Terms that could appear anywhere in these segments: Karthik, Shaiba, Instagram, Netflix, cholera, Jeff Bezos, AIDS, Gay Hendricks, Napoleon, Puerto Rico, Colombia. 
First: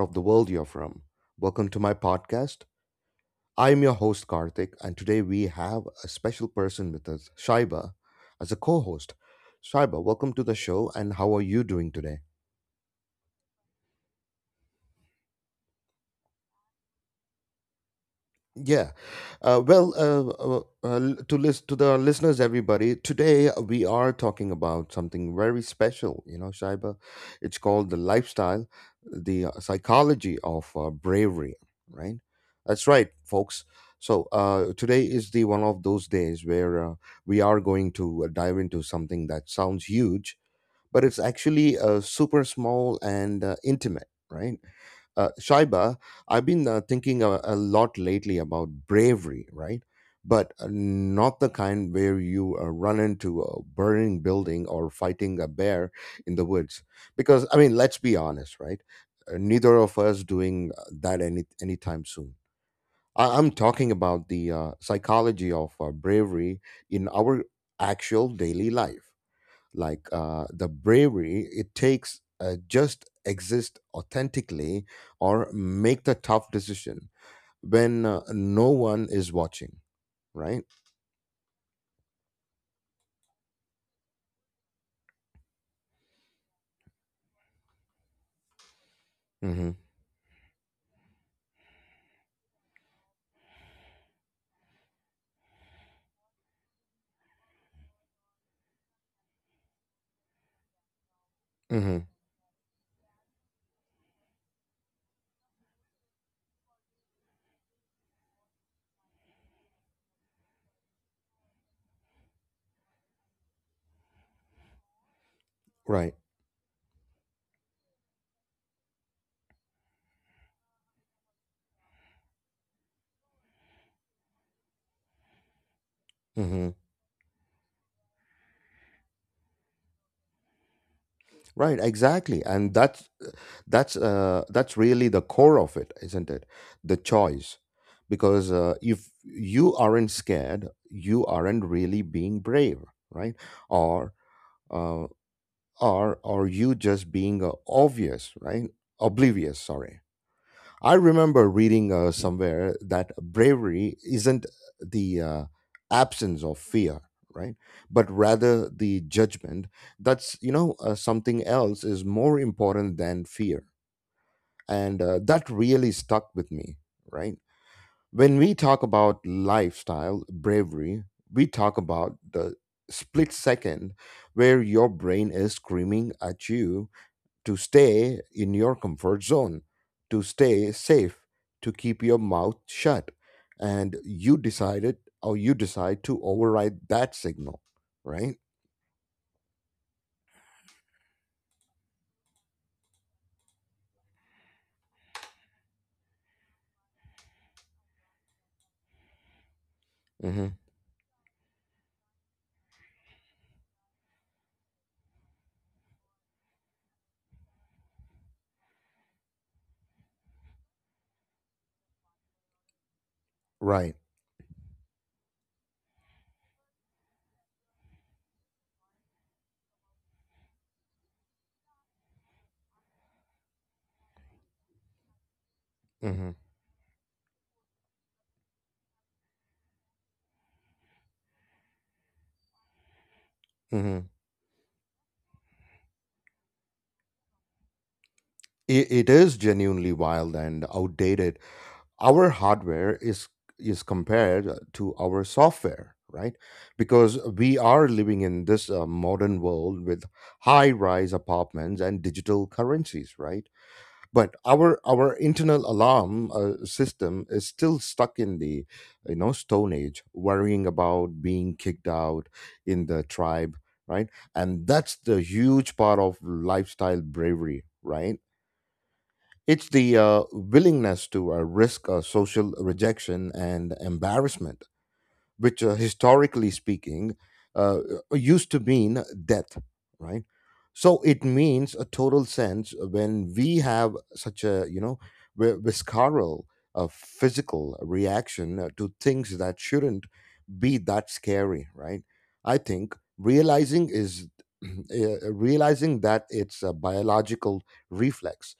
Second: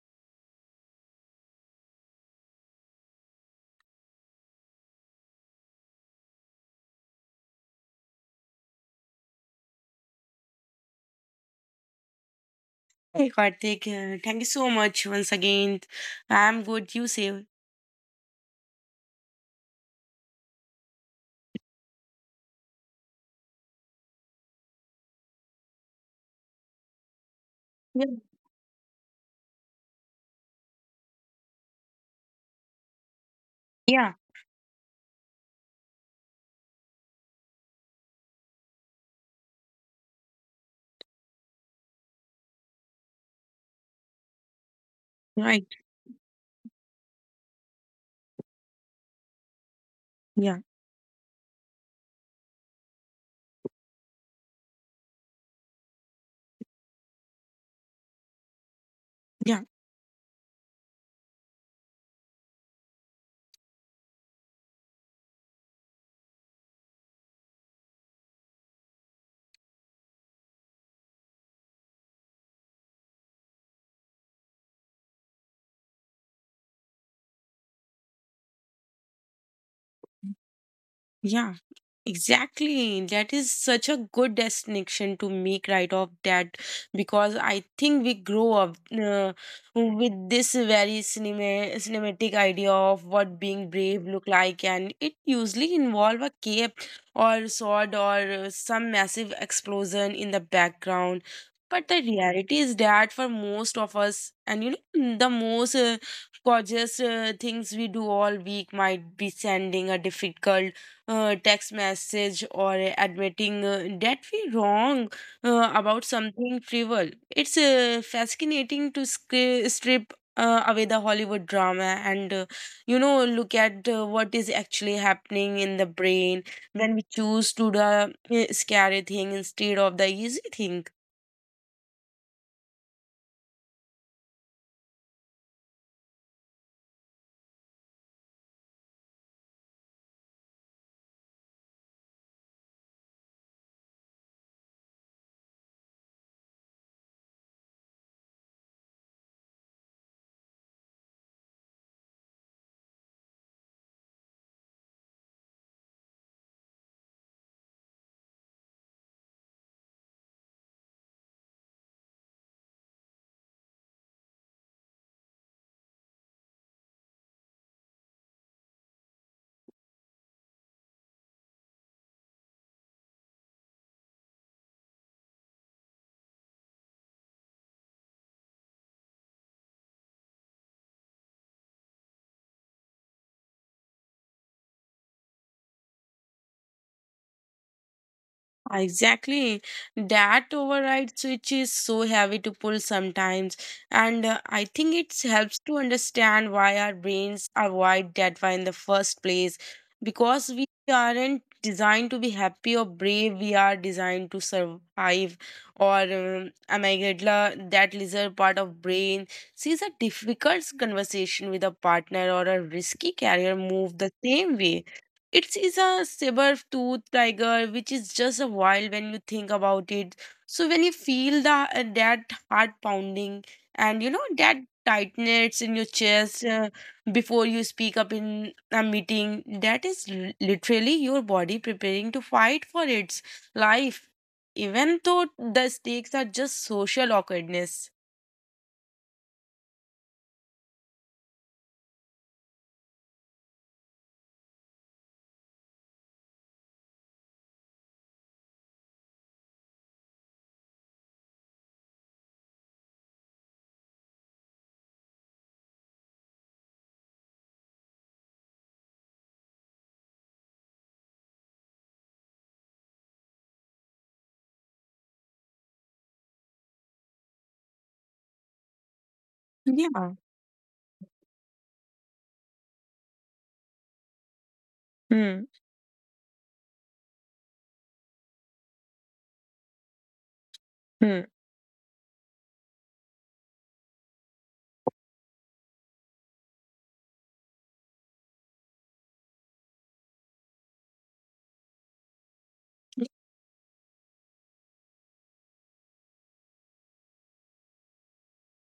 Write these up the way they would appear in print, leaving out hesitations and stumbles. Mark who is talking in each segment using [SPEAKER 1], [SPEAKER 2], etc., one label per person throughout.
[SPEAKER 1] of the world you're from. Welcome to my podcast. I'm your host, Karthik, and today we have a special person with us, Shaiba, as a co host. Shaiba, welcome to the show, and how are you doing today?
[SPEAKER 2] Hey Karthik, thank you so much once again. I'm good. You say?
[SPEAKER 1] Yeah. Well, uh, to the listeners, everybody, today we are talking about something very special. You know, Shaiba, it's called the
[SPEAKER 2] Yeah.
[SPEAKER 1] lifestyle, the psychology of bravery. Right. That's right, folks.
[SPEAKER 2] Yeah.
[SPEAKER 1] So today is the one of those days where we are going to dive into something that sounds huge, but it's actually super small and intimate. Right.
[SPEAKER 2] Right.
[SPEAKER 1] Shaiba, I've been thinking a lot lately about bravery, right? But
[SPEAKER 2] Yeah.
[SPEAKER 1] not the kind where you run into a burning building or fighting a bear in the woods. Because, I mean, let's be honest, right?
[SPEAKER 2] Yeah.
[SPEAKER 1] Neither of us doing that anytime soon. I'm talking about the psychology of bravery in our actual daily life, like the bravery it takes just exist authentically, or make the tough decision when no one is watching, right?
[SPEAKER 2] Yeah, exactly. That is such a good destination to make right off that because I think we grow up
[SPEAKER 1] Mm-hmm.
[SPEAKER 2] with this very cinematic idea of what being brave look like, and it usually involve a cape or sword or some massive explosion in the background. But
[SPEAKER 1] Mm-hmm.
[SPEAKER 2] the reality is that for most of us, and you know, the most gorgeous things we do all week might be sending a difficult text message or admitting that we wrong about
[SPEAKER 1] Right.
[SPEAKER 2] something trivial. It's fascinating to strip away the Hollywood drama and, you know, look at what is actually happening in the brain
[SPEAKER 1] Mm-hmm.
[SPEAKER 2] when we choose to the scary thing instead of the easy thing.
[SPEAKER 1] Right. Exactly. And that's really the core of it, isn't it? The choice. Because if you aren't scared you aren't really being brave, right? Or uh, or are you just being obvious, right? Oblivious, sorry. I remember reading somewhere that bravery isn't the absence of fear, right, but rather the judgment that's, something else is more important than fear. And that really stuck with me, right? When we talk about lifestyle bravery, we talk about the split second where your brain is screaming at you to stay in your comfort zone, to stay safe, to keep your mouth shut. And you decided or you decide to override that signal, right?
[SPEAKER 2] Exactly. That override switch is so heavy to pull sometimes. And I think it helps to understand why our brains are wired that way in the first place. Because
[SPEAKER 1] Hmm.
[SPEAKER 2] we aren't designed to be happy or brave, we are designed to survive. Or amygdala, that lizard part of brain, sees a difficult conversation with a partner or a risky career
[SPEAKER 1] Right.
[SPEAKER 2] move the same way. It is a saber-tooth tiger, which is just a wild when you think about it. So when you feel the that heart pounding and you know that tightness in your
[SPEAKER 1] Hmm.
[SPEAKER 2] chest before you speak up in a meeting, that is literally your body preparing to fight for its life,
[SPEAKER 1] Hmm.
[SPEAKER 2] even though the stakes are just social awkwardness.
[SPEAKER 1] It is genuinely wild and outdated. Our hardware is compared to our software, right? Because we are living in this modern world with high rise apartments and digital currencies, right? But our internal alarm system is still stuck in the stone age, worrying about being kicked out in the tribe, right? And that's the huge part of lifestyle bravery, right? It's the
[SPEAKER 2] Yeah.
[SPEAKER 1] willingness to risk social rejection and embarrassment,
[SPEAKER 2] Hmm.
[SPEAKER 1] which historically speaking uh, used to mean death, right? So it
[SPEAKER 2] Hmm.
[SPEAKER 1] means a total sense when we have such a, visceral physical reaction to things that shouldn't be that scary, right? I think realizing is realizing that it's a biological reflex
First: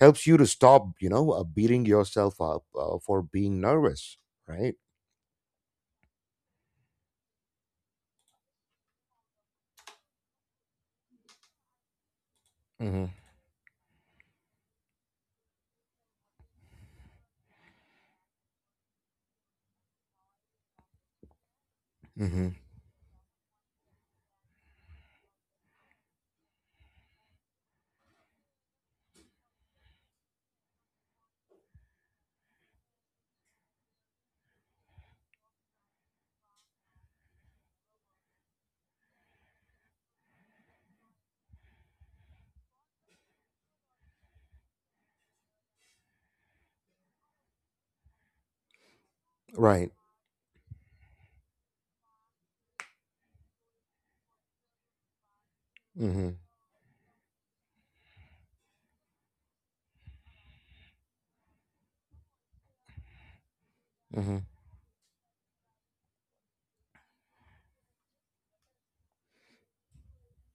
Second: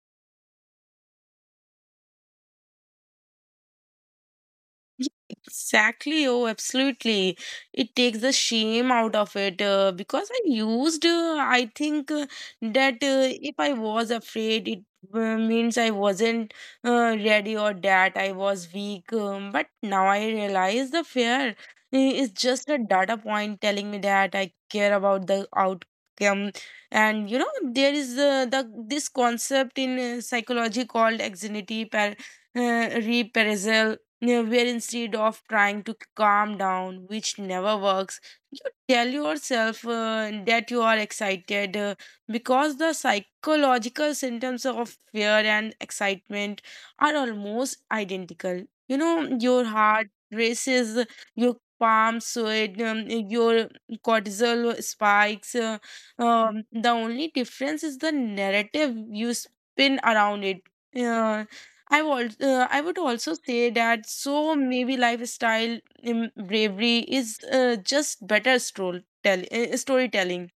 [SPEAKER 1] helps you to stop, beating yourself up for being nervous, right?
[SPEAKER 2] Yeah, exactly. Oh, absolutely. It takes the shame out of it because I think that if I was afraid, it means I wasn't ready or that I was weak. But now I realize the fear is
[SPEAKER 1] Hmm.
[SPEAKER 2] just a data point telling me that I care about the outcome. And you know, there is the this concept in psychology called reappraisal, yeah, where instead of trying to calm down, which never works, you tell yourself that you are excited because the psychological symptoms of fear and excitement are almost identical. You know, your
[SPEAKER 1] Right.
[SPEAKER 2] heart races, your palms sweat, your cortisol spikes.
[SPEAKER 1] Hmm.
[SPEAKER 2] The only difference is the narrative you spin around it. Yeah. I would also say that
[SPEAKER 1] Hmm.
[SPEAKER 2] so maybe lifestyle bravery is just better storytelling.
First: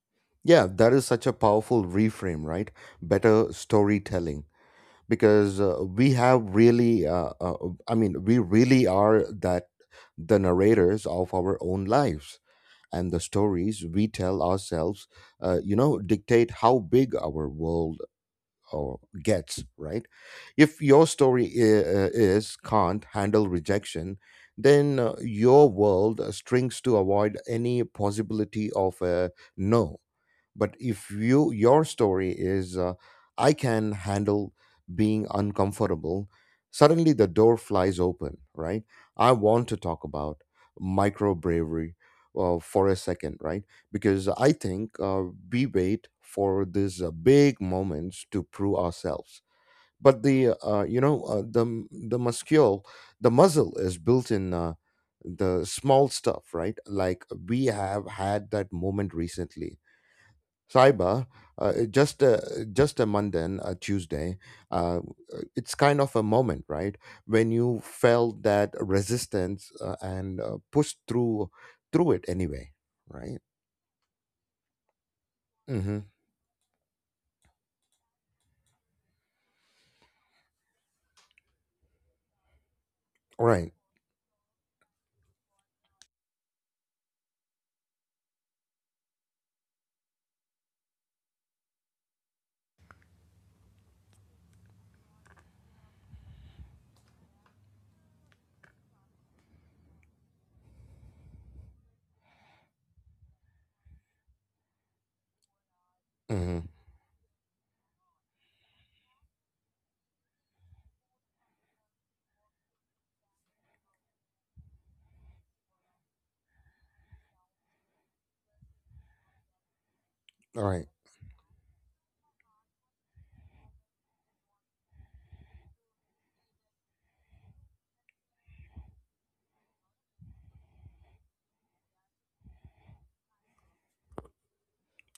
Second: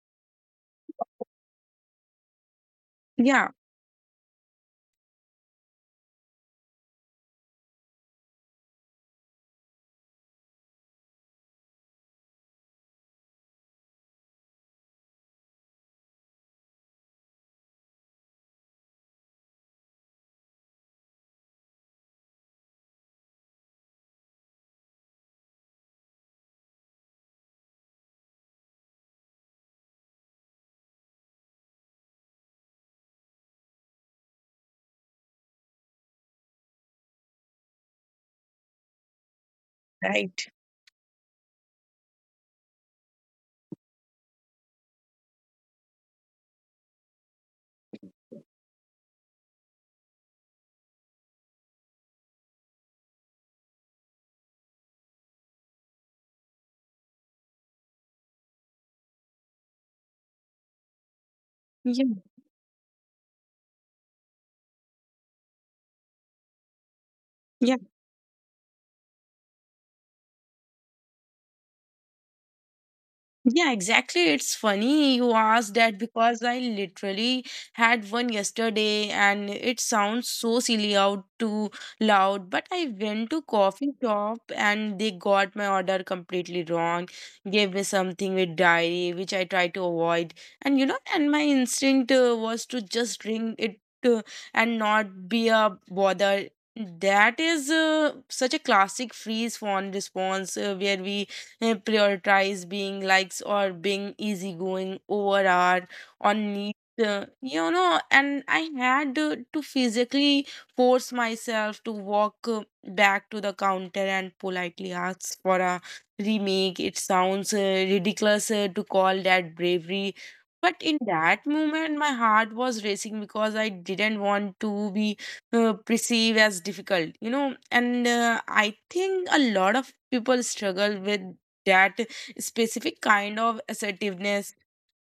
[SPEAKER 1] Yeah, that is such a powerful reframe, right?
[SPEAKER 2] Yeah,
[SPEAKER 1] Better storytelling. Because I mean, we really are that the narrators of our own lives, and the stories we tell ourselves, dictate how big our world or gets, right? If your story is can't handle rejection, then your world strings to avoid any possibility of a no. But if your story is, I can handle being uncomfortable, suddenly the door flies open, right? I want to talk about micro bravery for a second, right? Because I think we wait for these big moments to prove ourselves, but the muscle is built in the small stuff, right? Like we have had that moment recently, Cyber, it
[SPEAKER 2] yeah,
[SPEAKER 1] just a Monday, a Tuesday. Uh, it's kind of a moment, right, when
[SPEAKER 2] yeah.
[SPEAKER 1] you felt that resistance and pushed through it anyway, right?
[SPEAKER 2] Yeah, exactly. It's funny you asked
[SPEAKER 1] Mm-hmm.
[SPEAKER 2] that because I literally had one yesterday and it sounds so silly out too loud, but I went to
[SPEAKER 1] Right.
[SPEAKER 2] coffee shop and they got my order completely wrong, gave me something with dairy, which I tried to avoid. And you know, and my instinct was to just drink it uh, and not be a bother. That is such a classic freeze fawn response where we prioritize being likes or being easygoing over our on
[SPEAKER 1] Mm-hmm.
[SPEAKER 2] need, you know, and I had to physically force myself to walk back to the counter and politely ask for a remake. It sounds ridiculous to call that bravery, but
[SPEAKER 1] Right.
[SPEAKER 2] in that moment my heart was racing because I didn't want to be perceived as difficult, you know, and I think a lot of people struggle with that specific kind of assertiveness.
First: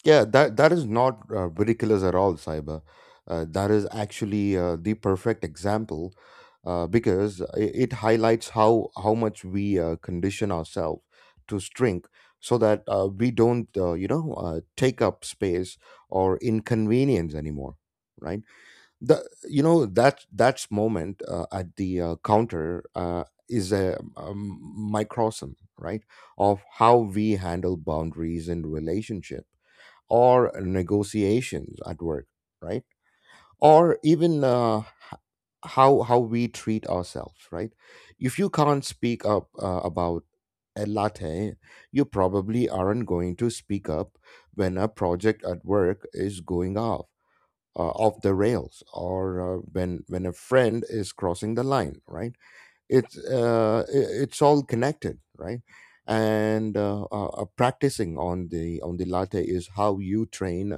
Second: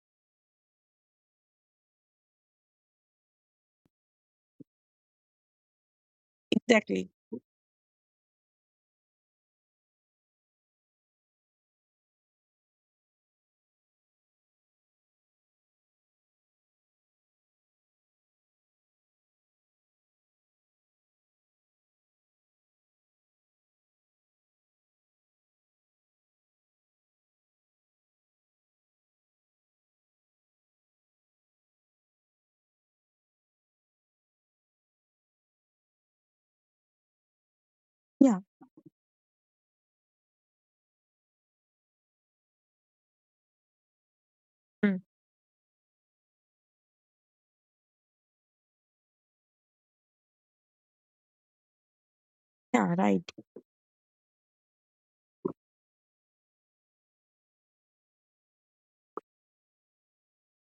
[SPEAKER 1] Yeah, that is not ridiculous at all, Cyber. That is actually the perfect example
[SPEAKER 2] Exactly.
[SPEAKER 1] because it highlights how much we condition ourselves to shrink so that we don't take up space or inconvenience anymore, right? The that's moment at the counter is a, microcosm, right, of how we handle boundaries in relationship or negotiations at work, right? Or even h- how we treat ourselves, right? If
[SPEAKER 2] Yeah.
[SPEAKER 1] you can't speak up about a latte, you probably aren't going to speak up when a
[SPEAKER 2] Mm.
[SPEAKER 1] project at work is going off the rails, or when a friend is crossing the line, right?
[SPEAKER 2] Yeah.
[SPEAKER 1] it's
[SPEAKER 2] Right.
[SPEAKER 1] uh, i- it's all connected, right? And practicing on the latte is how you train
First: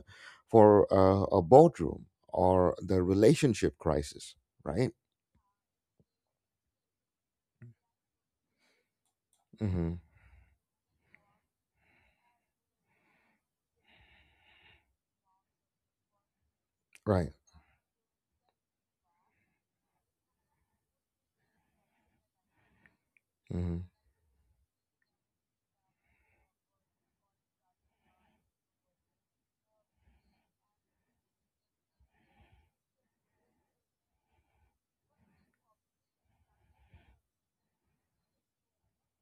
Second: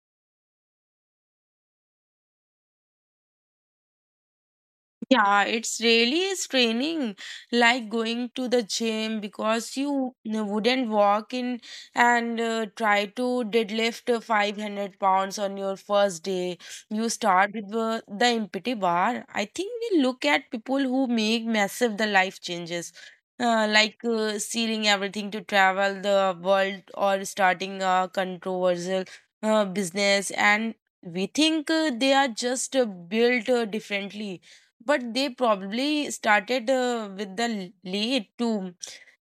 [SPEAKER 1] for a boardroom or the relationship crisis, right?
[SPEAKER 2] Yeah, it's really straining, like going to the gym. Because
[SPEAKER 1] Hmm.
[SPEAKER 2] you wouldn't walk in and try to deadlift 500 pounds on your first day. You
[SPEAKER 1] Right.
[SPEAKER 2] start with the empty bar. I think we look at people who make massive the life changes,
[SPEAKER 1] Hmm.
[SPEAKER 2] like selling everything to travel the world or starting a controversial business, and we think they are just built differently, but they probably started with the late too.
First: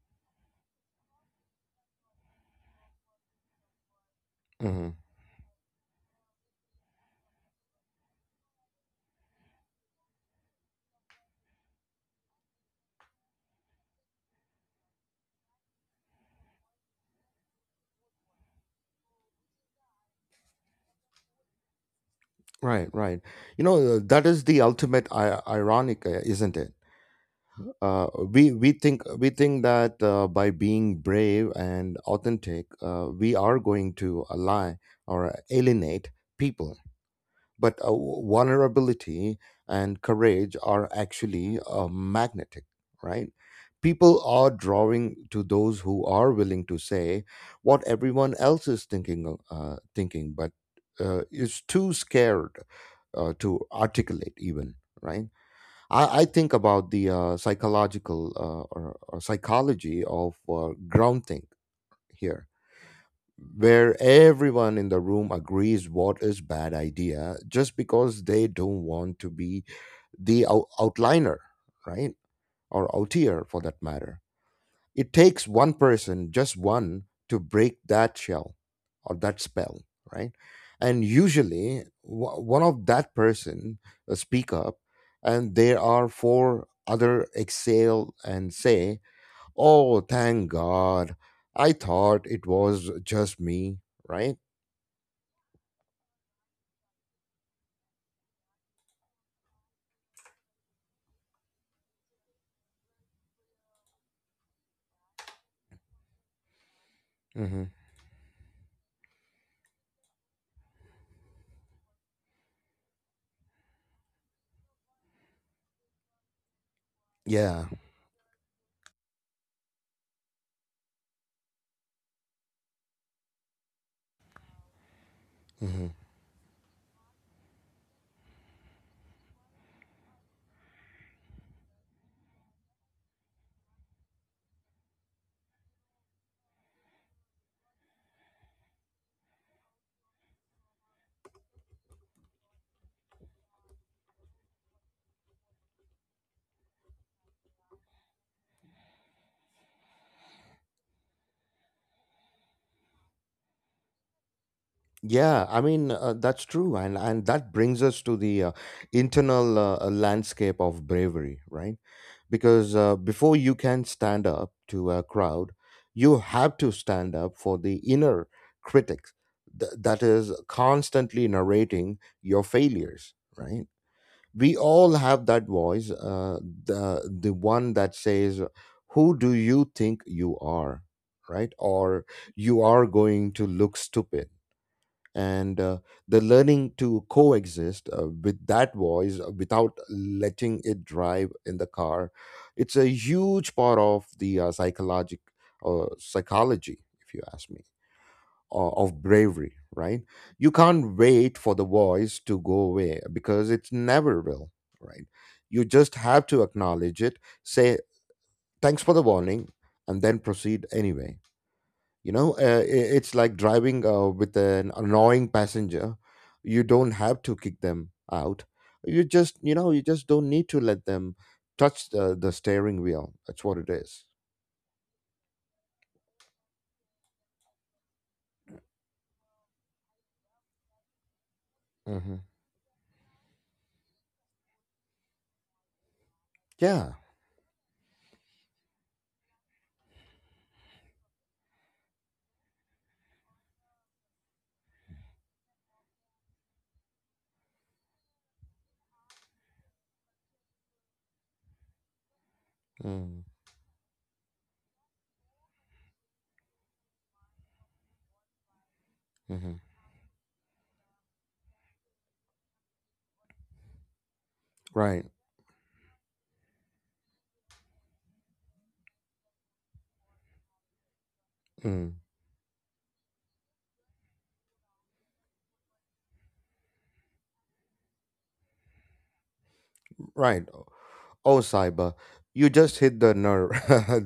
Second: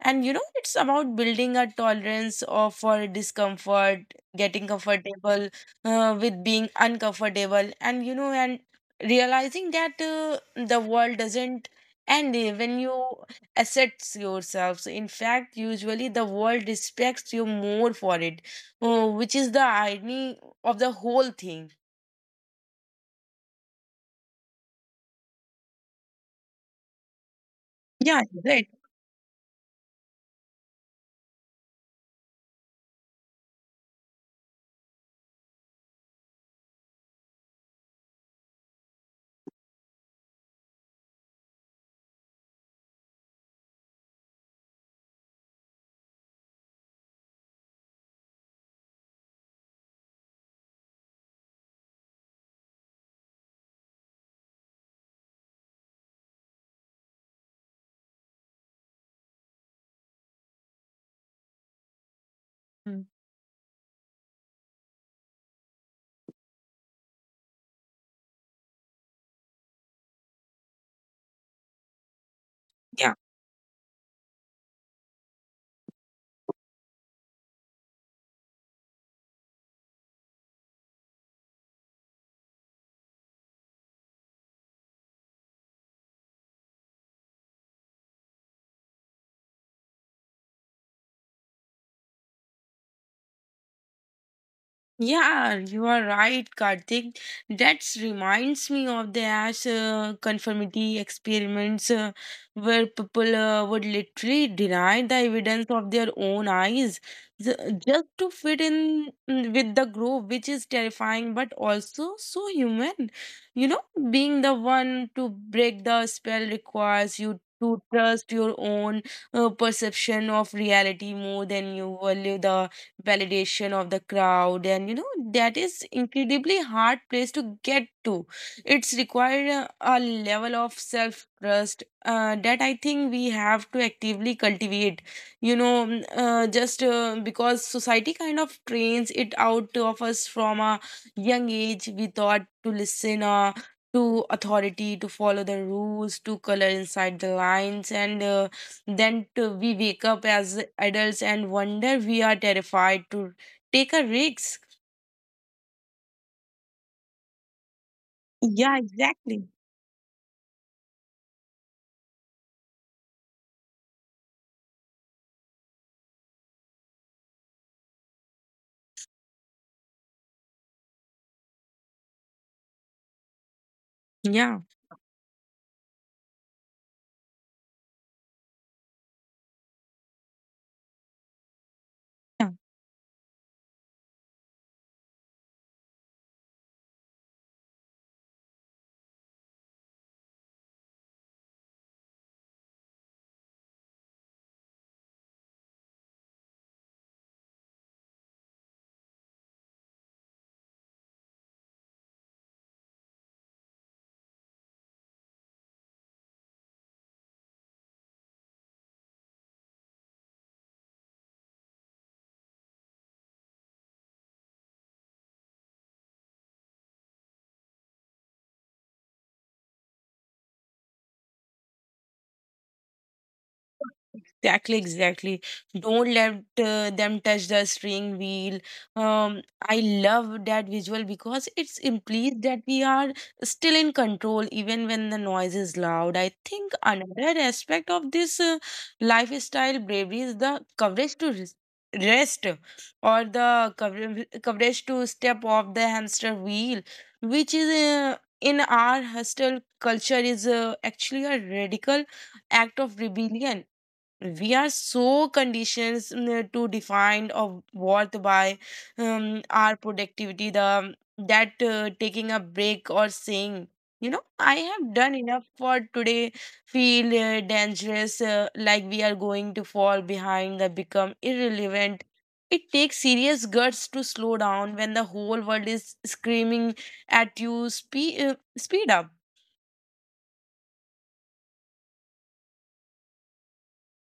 [SPEAKER 2] And you know, it's about building a tolerance of for discomfort, getting
[SPEAKER 1] Hmm.
[SPEAKER 2] comfortable with being uncomfortable, and you know, and realizing that the world doesn't end when you accept yourself. So in fact, usually the world respects you more for it, which is the irony of the whole thing.
[SPEAKER 1] Right. Right. That is the ultimate ironic, isn't it? uh,
[SPEAKER 2] Yeah,
[SPEAKER 1] we
[SPEAKER 2] right.
[SPEAKER 1] we think we think that by being brave and authentic we are going to ally or alienate people. But vulnerability and courage are actually magnetic, right? People are drawing to those who are willing to say what everyone else is thinking, but is too scared to articulate even, right? I think about the psychological or psychology of ground think here,
[SPEAKER 2] Mm.
[SPEAKER 1] where everyone in the room agrees what is bad idea just because they don't want to be the outliner, right? Or
[SPEAKER 2] Yeah.
[SPEAKER 1] outer for that matter. It takes one person, just one, to break that shell or that spell, right? And usually one of that person speak up, and there are four other exhale and say, oh thank god, I thought it was just me, right?
[SPEAKER 2] Yeah, you are right, Karthik. That reminds me of the ash conformity experiments where people would literally deny the evidence of their own eyes, ju-
[SPEAKER 1] Hmm.
[SPEAKER 2] just to fit in with the group, which is terrifying but also so human. You know, being the one to break the spell requires you
[SPEAKER 1] Yeah.
[SPEAKER 2] to trust your own perception of reality more than you value the validation of the crowd. And you know, that is
[SPEAKER 1] Hmm.
[SPEAKER 2] incredibly hard place to get to. It's required a level of self trust that I think we have to actively cultivate, you know, just because society kind of trains it out of us from a young age. We thought to listen to authority, to follow the rules, to color inside the lines, and then to, we wake up as adults and wonder we are terrified to take a risk.
[SPEAKER 1] Yeah. I mean, that's true, and that brings us to the
[SPEAKER 2] Yeah, exactly.
[SPEAKER 1] internal landscape of bravery, right? Because before you can stand up to a crowd, you have to stand up for the inner critics that is constantly narrating your failures, right? We
[SPEAKER 2] Yeah.
[SPEAKER 1] all have that voice, the one that says, who do you think you are, right? Or you are going to look stupid. And the learning to coexist with that voice without letting it drive in the car, it's a huge part of the psychologic psychology, if you ask me, of bravery, right? You can't wait for the voice to go away because it never will, right? You just have to acknowledge it, say thanks for the warning, and then proceed anyway. It's like driving with an annoying passenger. You don't have to kick them out. You just, you just don't need to let them touch the steering wheel. That's what it is.
[SPEAKER 2] Exactly, exactly. Don't let them touch the steering wheel. I love that visual because it's
[SPEAKER 1] Mm-hmm.
[SPEAKER 2] implies that we are still in control even when the noise is loud. I think
[SPEAKER 1] Yeah.
[SPEAKER 2] another aspect of this lifestyle bravery is the coverage to rest or the coverage to step off the hamster wheel, which is in our hostel culture is actually a radical act of
[SPEAKER 1] Mm-hmm.
[SPEAKER 2] rebellion. We are so conditioned, to define of worth by our productivity, the that taking a break or saying, you know, I have
[SPEAKER 1] Right.
[SPEAKER 2] done enough for today, feel dangerous, like we are going to fall behind, that become
[SPEAKER 1] Mm.
[SPEAKER 2] irrelevant. It takes serious guts to slow down when the whole world is screaming at you, speed up.
[SPEAKER 1] Right. Oh, Saiba, you just hit the nerve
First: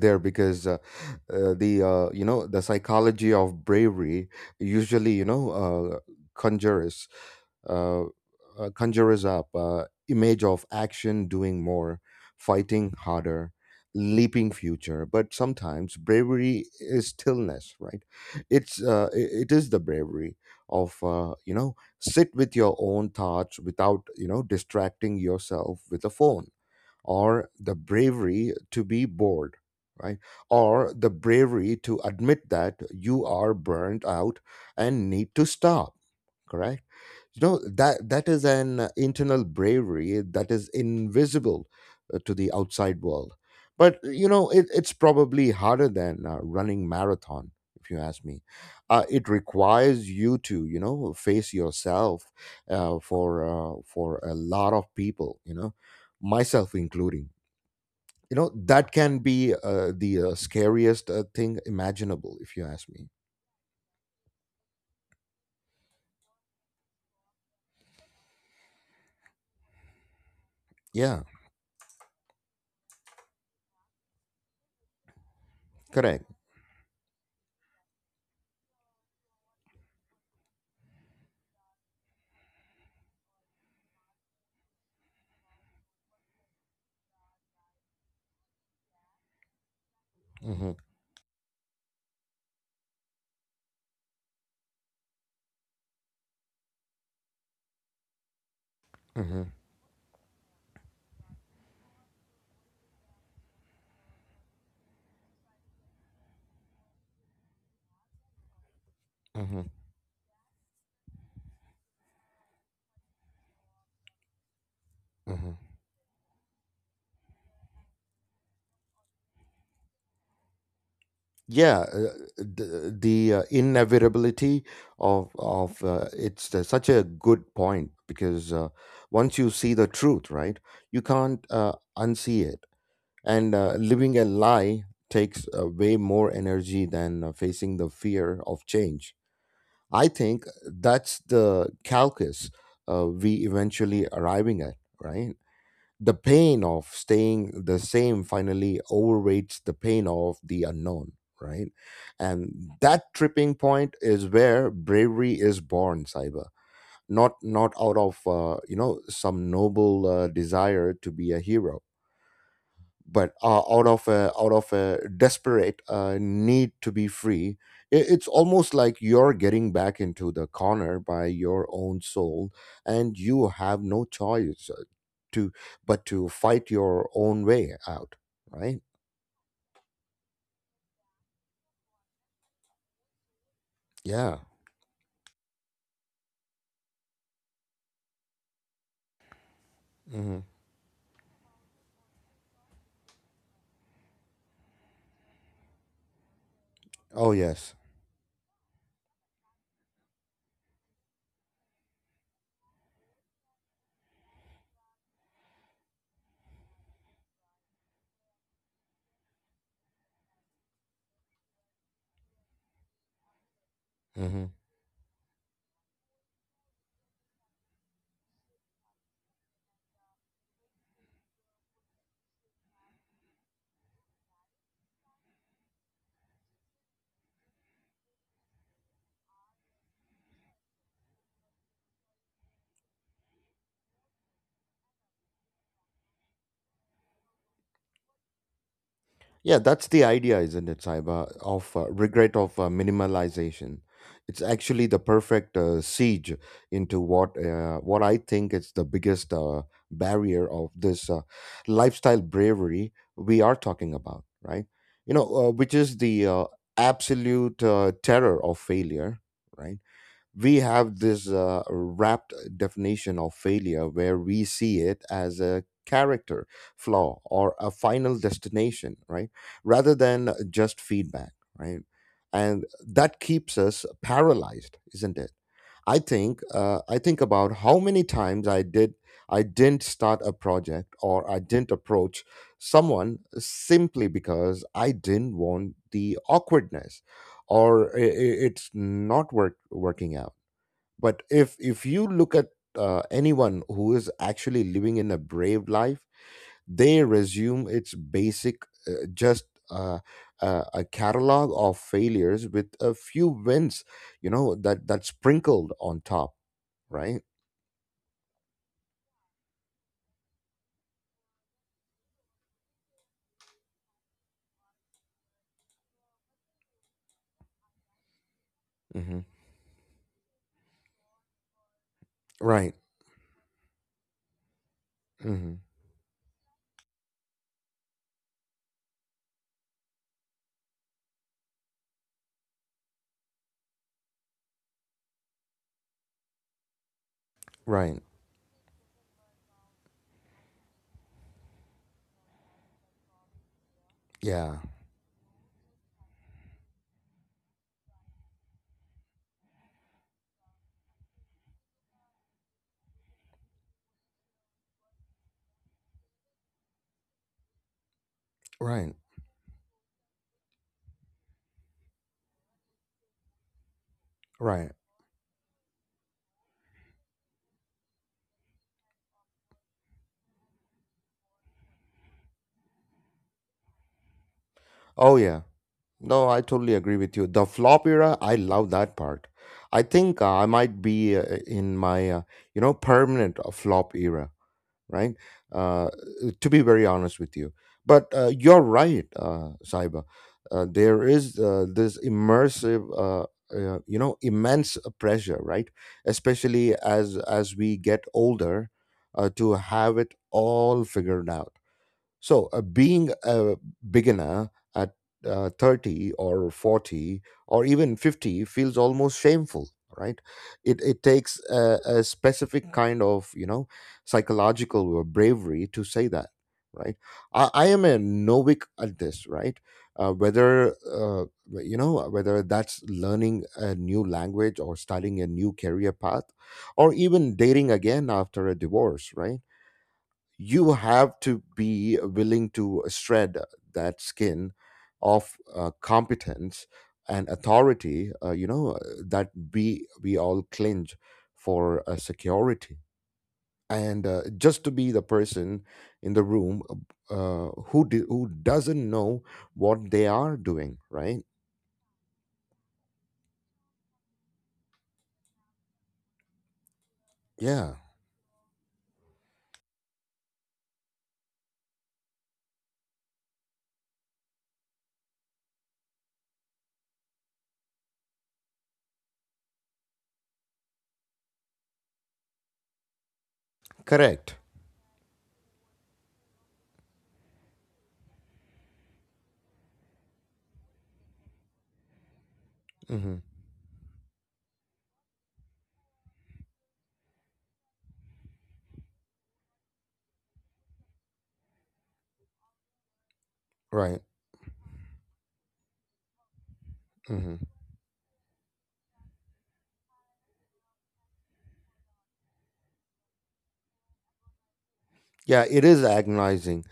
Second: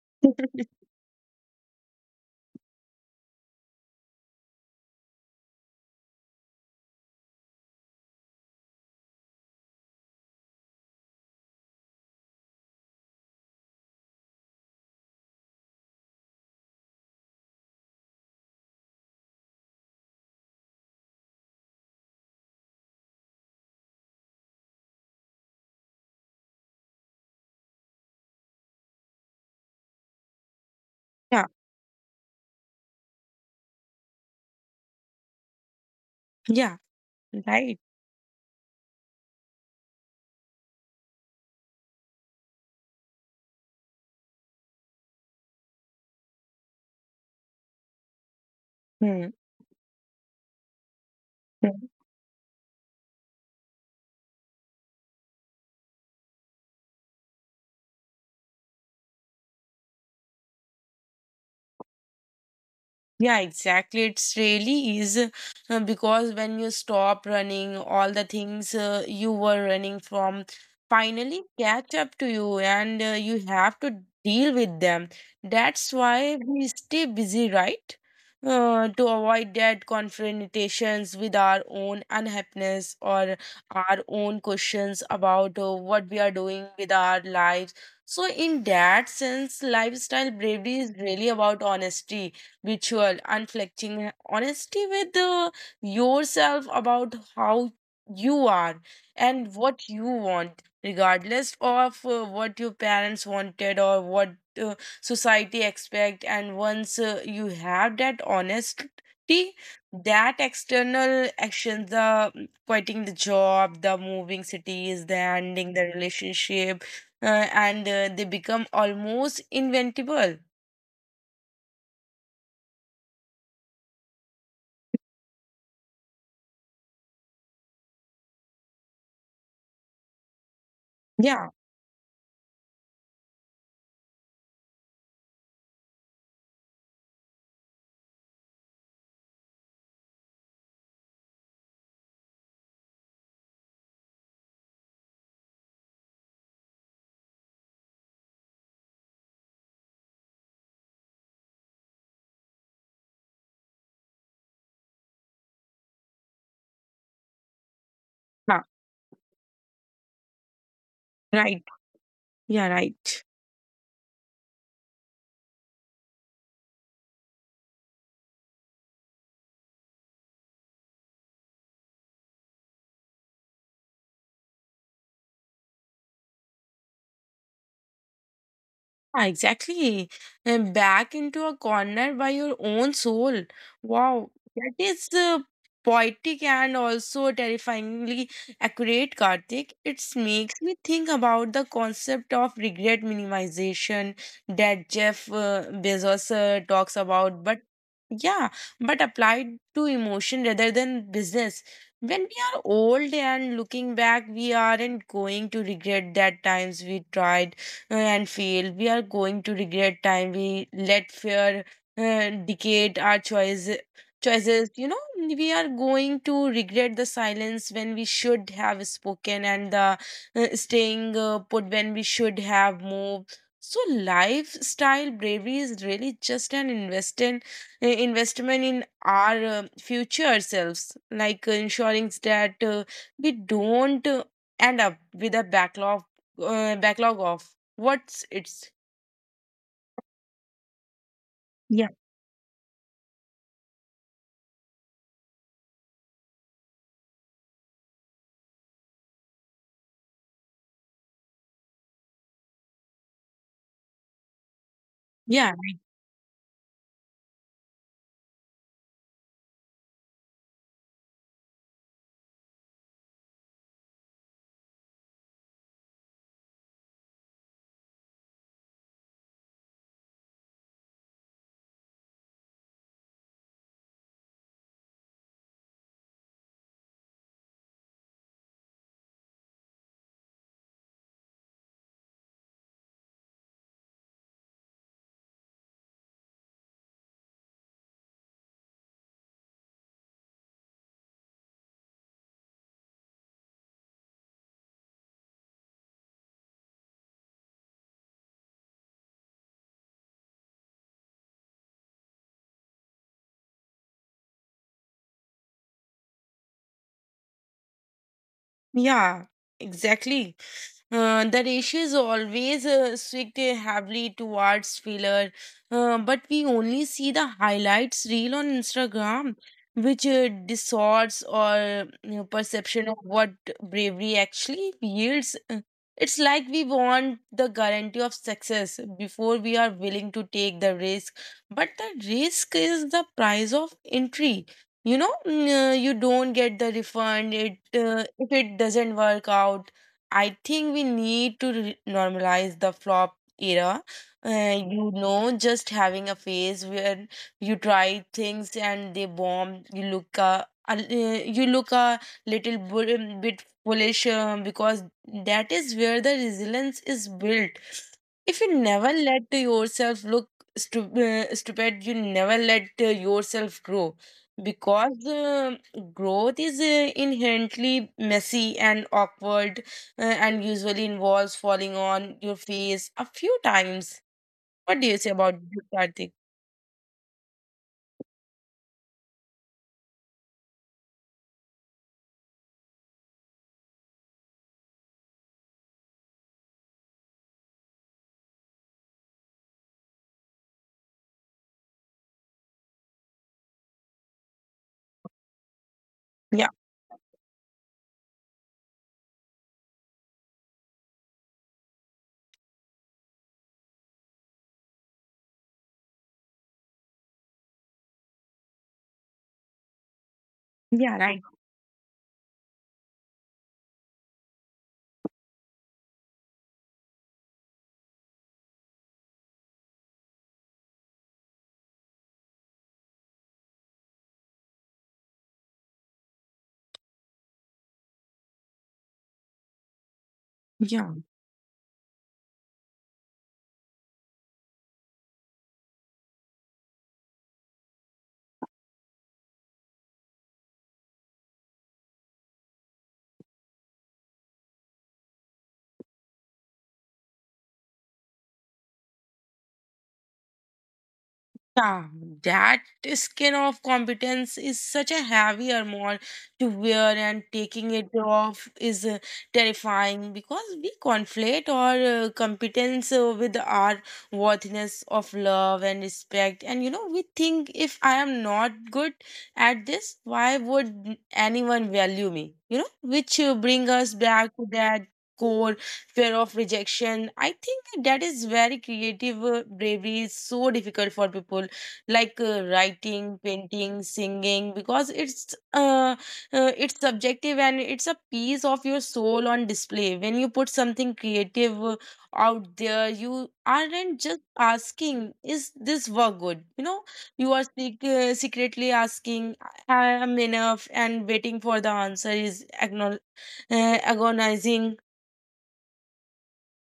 [SPEAKER 1] there, because the you know the psychology of bravery usually conjures uh, conjures up image of action, doing more, fighting harder, leaping future. But sometimes bravery is stillness, right? It is the bravery of sit with your own thoughts without distracting yourself with a phone, or the bravery to be bored, right? Or the
[SPEAKER 2] Yeah,
[SPEAKER 1] bravery to admit that you are burnt out and need to stop,
[SPEAKER 2] yeah,
[SPEAKER 1] correct?
[SPEAKER 2] right.
[SPEAKER 1] That is an internal bravery that is invisible to the outside world. But, it's probably harder than running marathon, if you ask me. It
[SPEAKER 2] Hmm.
[SPEAKER 1] requires you to, face
[SPEAKER 2] Hmm.
[SPEAKER 1] yourself for a lot of people, myself including, that can be the scariest thing imaginable, if you ask me.
[SPEAKER 2] Yeah, exactly. It's really is, because when you stop running, all the things you were running from
[SPEAKER 1] Yeah.
[SPEAKER 2] finally catch up to you, and you have to deal with them. That's
[SPEAKER 1] Correct.
[SPEAKER 2] why we stay busy, right? To avoid that confrontations with our own unhappiness or our own questions about what we are doing with our lives. So, in that sense, lifestyle
[SPEAKER 1] Hmm.
[SPEAKER 2] bravery is really about honesty, ritual, unflinching honesty with yourself about how you are
[SPEAKER 1] Hmm.
[SPEAKER 2] and what you want, regardless of what your parents wanted or what uh, society expect. And once you have that honesty,
[SPEAKER 1] Hmm.
[SPEAKER 2] that external actions, the quitting the job, the moving cities, the
[SPEAKER 1] Hmm.
[SPEAKER 2] ending the relationship, and they become almost inventable.
[SPEAKER 1] Yeah. The inevitability of it's such a good point, because once you see the truth, right, you can't
[SPEAKER 2] Yeah,
[SPEAKER 1] unsee it. And living a lie takes way more energy than facing the fear of change. I think that's the calculus we eventually arriving at, right? The pain of staying the same finally overweights the pain of the unknown, right? And that tripping point is where bravery is born, Cyber. Not out of
[SPEAKER 2] huh,
[SPEAKER 1] some noble desire to be a
[SPEAKER 2] right.
[SPEAKER 1] hero,
[SPEAKER 2] Yeah, right.
[SPEAKER 1] but out of a desperate need to be free. It's almost like you're getting back into the corner by your own soul, and you have no choice, to but to fight your own way out, right?
[SPEAKER 2] Ah, exactly. And back into a corner by your own soul. Wow,
[SPEAKER 1] Yeah.
[SPEAKER 2] that is poetic and also terrifyingly accurate, Karthik. It
[SPEAKER 1] Hmm.
[SPEAKER 2] makes me think about the concept of regret minimization that Jeff Bezos talks
[SPEAKER 1] Oh
[SPEAKER 2] about, but
[SPEAKER 1] yes.
[SPEAKER 2] yeah, but applied to emotion rather than business. When we are old and looking back, we aren't going to regret that times we tried and fail. We are going to regret time we let fear dictate our choices.
[SPEAKER 1] Hmm.
[SPEAKER 2] choices. You know, we are going to regret the silence when we should have spoken and the staying put when we should have moved. So lifestyle bravery is really just an investment in our future selves, like ensuring that we don't end up with a backlog of What's its?
[SPEAKER 1] Yeah, that's the idea, isn't it, Saiba, of
[SPEAKER 2] Yeah.
[SPEAKER 1] regret of minimalization. It's actually the perfect siege into what I think is the biggest barrier of this lifestyle bravery we are talking about, right?
[SPEAKER 2] Yeah,
[SPEAKER 1] Which is the absolute terror of failure, right? We have this wrapped definition of failure where we see it as a character flaw or a final destination, right, rather than just feedback, right? And that keeps us paralyzed, isn't it? I think I think about how many times I didn't start a project or I didn't approach someone simply because I didn't want the awkwardness. Or it's not working out. But if you look at anyone who is actually living in a brave life, they resume its basic just a catalog of failures with a few wins, you know, that sprinkled on top, right?
[SPEAKER 2] yeah, exactly. The ratio is always swung heavily towards filler, but we only see the highlights reel on Instagram,
[SPEAKER 1] Hmm.
[SPEAKER 2] which distorts our, you know,
[SPEAKER 1] Right.
[SPEAKER 2] perception of what bravery actually yields.
[SPEAKER 1] Hmm.
[SPEAKER 2] It's like we want the guarantee of success before we are willing to take the risk, but the risk is the price of entry. You know, you don't get the refund it
[SPEAKER 1] Right.
[SPEAKER 2] if it doesn't work out. I think we need to normalize the flop era,
[SPEAKER 1] Yeah.
[SPEAKER 2] you know, just having a phase where you try things and they bomb, you look a you look a little bit foolish, because that is where the resilience is built. If you never
[SPEAKER 1] Right,
[SPEAKER 2] let yourself look stupid, you never let yourself grow,
[SPEAKER 1] right.
[SPEAKER 2] because the growth is inherently messy and awkward, and usually involves falling on your face a few times. What do you say
[SPEAKER 1] Oh
[SPEAKER 2] about
[SPEAKER 1] yeah,
[SPEAKER 2] this, Karthik?
[SPEAKER 1] no, I totally agree with you. The flop era, I love that part. I think I might be in my you know, permanent flop era, right? Uh, to be very honest with you. But you're right, Saiba. There is this immersive, you know, immense pressure, right?
[SPEAKER 2] Yeah.
[SPEAKER 1] Especially as we get older, to have it all figured out. So, being a beginner at 30 or 40 or even 50 feels almost shameful, right? It,
[SPEAKER 2] Yeah,
[SPEAKER 1] it
[SPEAKER 2] right.
[SPEAKER 1] takes a specific kind of, you know, psychological bravery to say that, right? I am a novic at this, right? Whether you know, whether that's learning a new language or starting a new career path or even dating again after a divorce, right? You
[SPEAKER 2] Yeah.
[SPEAKER 1] have to be willing to shred that skin of competence and authority, that we all clinch for security and just to be the person in the room, who doesn't know what they are doing, right?
[SPEAKER 2] Yeah, that skin of competence is such a heavy armor to wear, and taking
[SPEAKER 1] Yeah.
[SPEAKER 2] it off is terrifying because we conflate our competence with our worthiness of love and respect. And you know, we think, if I am not good at this, why would anyone value me? Which bring us back
[SPEAKER 1] Correct.
[SPEAKER 2] to that core fear of rejection. I think that is very creative. Bravery is so difficult for people like writing,
[SPEAKER 1] Hmm.
[SPEAKER 2] painting, singing because it's subjective, and it's a piece of your soul on display. When you put something creative out there, you aren't
[SPEAKER 1] Right.
[SPEAKER 2] just asking, is this work good? You know, you
[SPEAKER 1] Hmm.
[SPEAKER 2] are secretly asking, I am enough, and waiting for the answer is agonizing.
[SPEAKER 1] Yeah, it is agonizing.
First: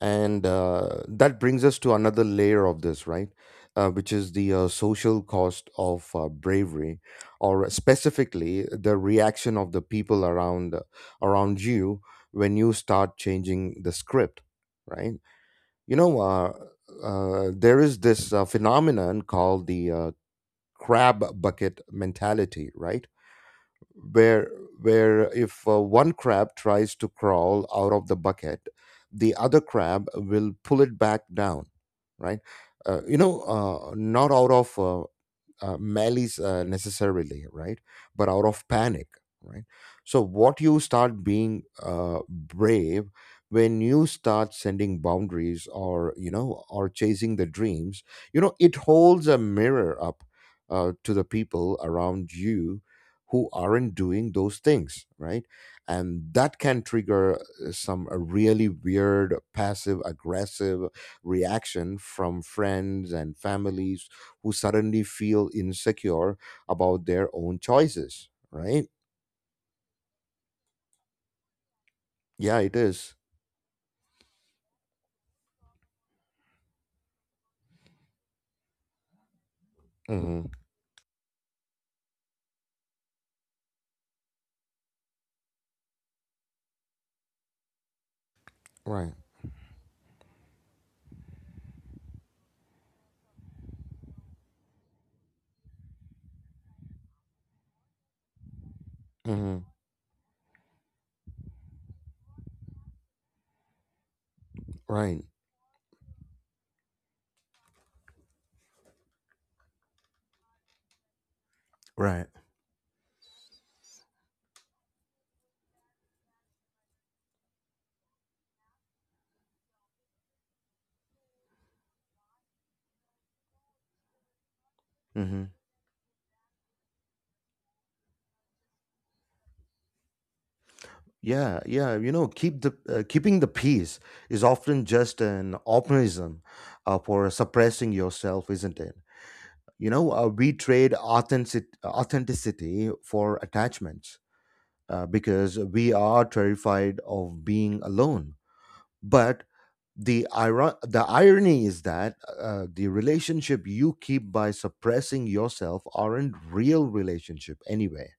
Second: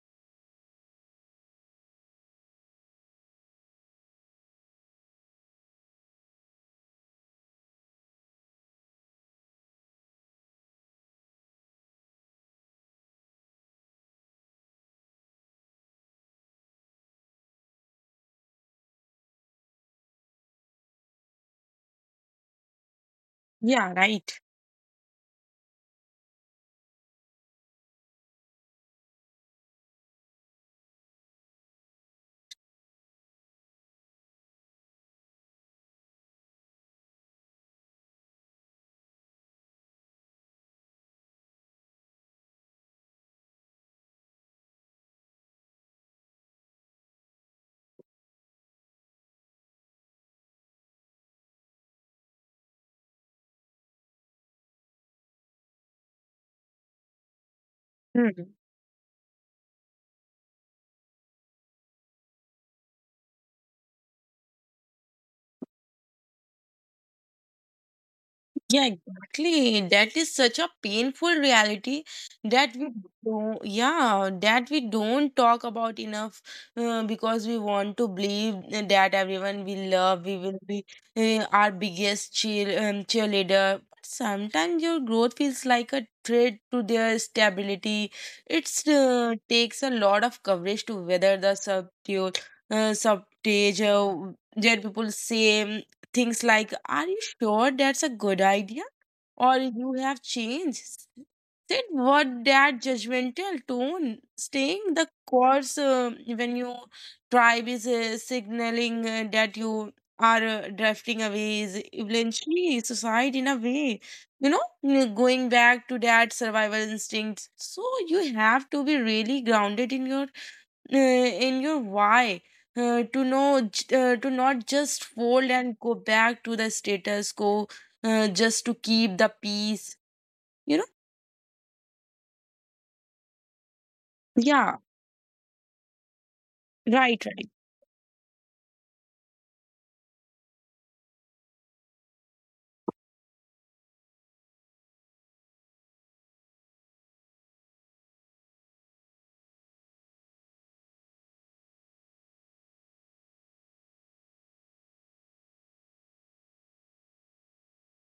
[SPEAKER 1] And that brings us to another layer of this, right? Which is the social cost of bravery, or specifically the reaction of the people around you when you start changing the script, right? You know, uh, there is this phenomenon called the crab bucket mentality, right?
[SPEAKER 2] Yeah, right.
[SPEAKER 1] where where if one crab tries to crawl out of the bucket, the other crab will pull it back down, right? Not out of malice necessarily, right? But out of panic, right? So, what you start being brave, when you start sending boundaries, or, you know, or chasing the dreams, you know, it holds a mirror up to the people around you who aren't doing those things, right? And that can trigger some
[SPEAKER 2] Hmm.
[SPEAKER 1] really weird, passive aggressive reaction from friends and families who suddenly feel insecure about their own choices, right?
[SPEAKER 2] Yeah, exactly. That is such a painful reality
[SPEAKER 1] Yeah,
[SPEAKER 2] that
[SPEAKER 1] it
[SPEAKER 2] we
[SPEAKER 1] is.
[SPEAKER 2] don't talk about enough because we want to believe that everyone we love, we
[SPEAKER 1] Mm-hmm.
[SPEAKER 2] will be our biggest cheerleader. But sometimes your growth feels like a threat to their stability. It's
[SPEAKER 1] Right.
[SPEAKER 2] takes a lot of coverage to weather the subtle, subtage that people say. Things like, are you sure that's a good idea? Or
[SPEAKER 1] Mm-hmm.
[SPEAKER 2] you have changed? Said what, that judgmental tone, staying the
[SPEAKER 1] Right.
[SPEAKER 2] course when you tribe is signaling that you are drifting away is
[SPEAKER 1] Right.
[SPEAKER 2] eventually suicide in a way. Going back to that survival instinct. So you have to be really grounded in your why to to not just
[SPEAKER 1] Mm-hmm.
[SPEAKER 2] fold and go back to the status quo just to keep the peace, you know.
[SPEAKER 1] Yeah, yeah. You know, keep the keeping the peace is
[SPEAKER 2] Yeah,
[SPEAKER 1] often just an optimism
[SPEAKER 2] right,
[SPEAKER 1] for
[SPEAKER 2] right.
[SPEAKER 1] suppressing yourself, isn't it? You know, we trade authenticity for attachments because we are terrified of being alone. But the irony is that the relationship you keep by suppressing yourself aren't real relationship anyway.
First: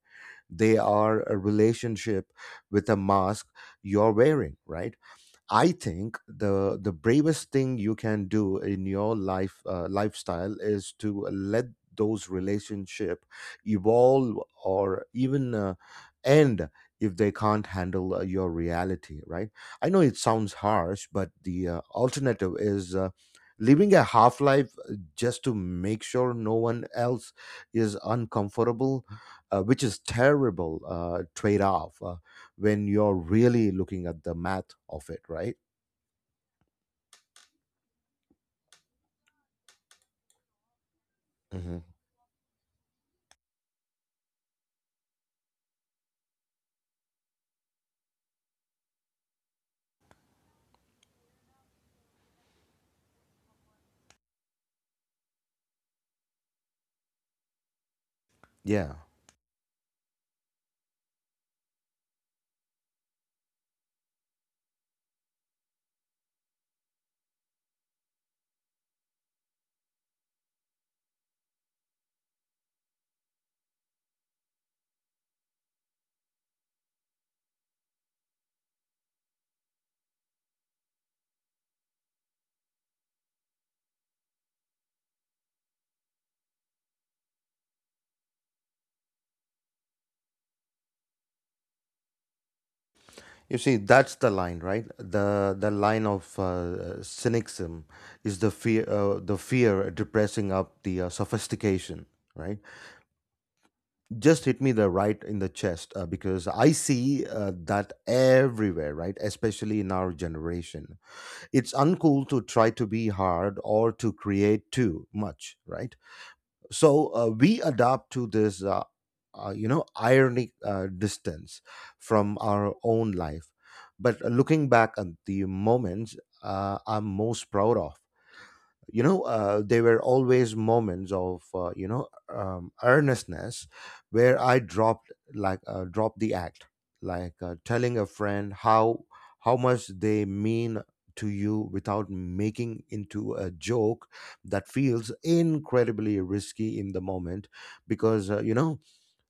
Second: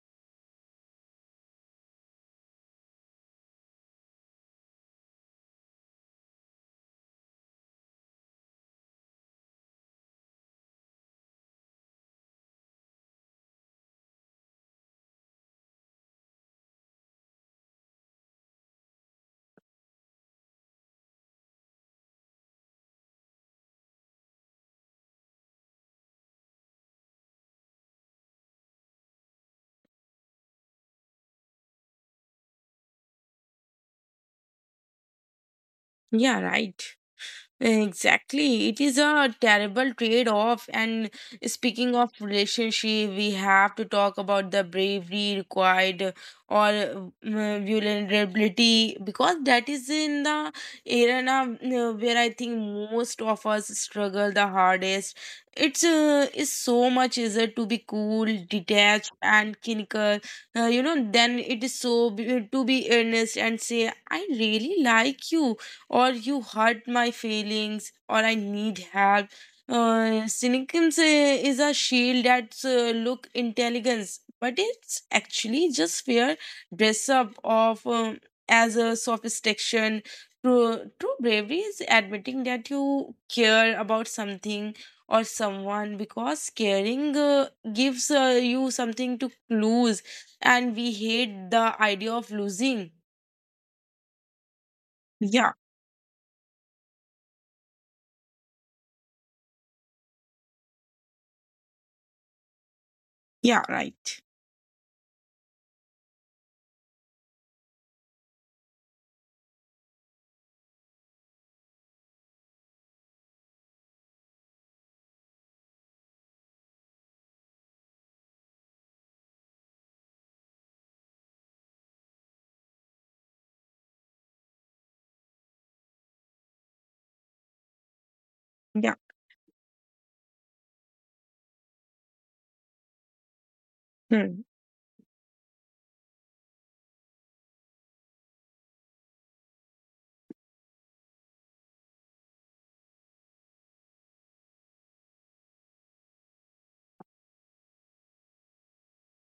[SPEAKER 1] They are a relationship with a mask you're wearing, right? I think the bravest thing you can do in your life, lifestyle, is to let those relationship evolve or even end if they can't handle your reality, right? I know it sounds harsh, but the alternative is living a half life just to make sure no one else is uncomfortable, which is terrible trade off when you're really looking at the math of it, right?
[SPEAKER 2] Yeah, right. Exactly. It is a terrible trade off. And
[SPEAKER 1] Hmm.
[SPEAKER 2] speaking of relationship, we have to talk about the bravery required or vulnerability because that is in the arena where I think most of us struggle the hardest. It's is so much easier to be cool,
[SPEAKER 1] Yeah.
[SPEAKER 2] detached, and clinical, you know, then it is to be earnest and say, I really like you, or you hurt my feelings, or I need help. Cynicism is a shield that look intelligence, but it's actually just fear dress up of as a sophistication. True, true bravery is admitting that you care about something or someone because caring gives you something to lose, and we hate the idea of losing.
[SPEAKER 1] You see, that's the line, right?
[SPEAKER 2] Yeah,
[SPEAKER 1] The line of cynicism is the fear depressing up the sophistication, right?
[SPEAKER 2] yeah, right.
[SPEAKER 1] Just hit me the right in the chest because I see that everywhere, right? Especially in our generation, it's uncool to try to be hard or to create too much, right? So we adapt to this you know, ironic distance from our own life. But looking back at the moments I'm most proud of,
[SPEAKER 2] Yeah.
[SPEAKER 1] you know, there were always moments of you know, earnestness where
[SPEAKER 2] Hmm.
[SPEAKER 1] I dropped the act, like telling a friend how much they mean to you without making into a joke. That feels incredibly risky in the moment because uh, you know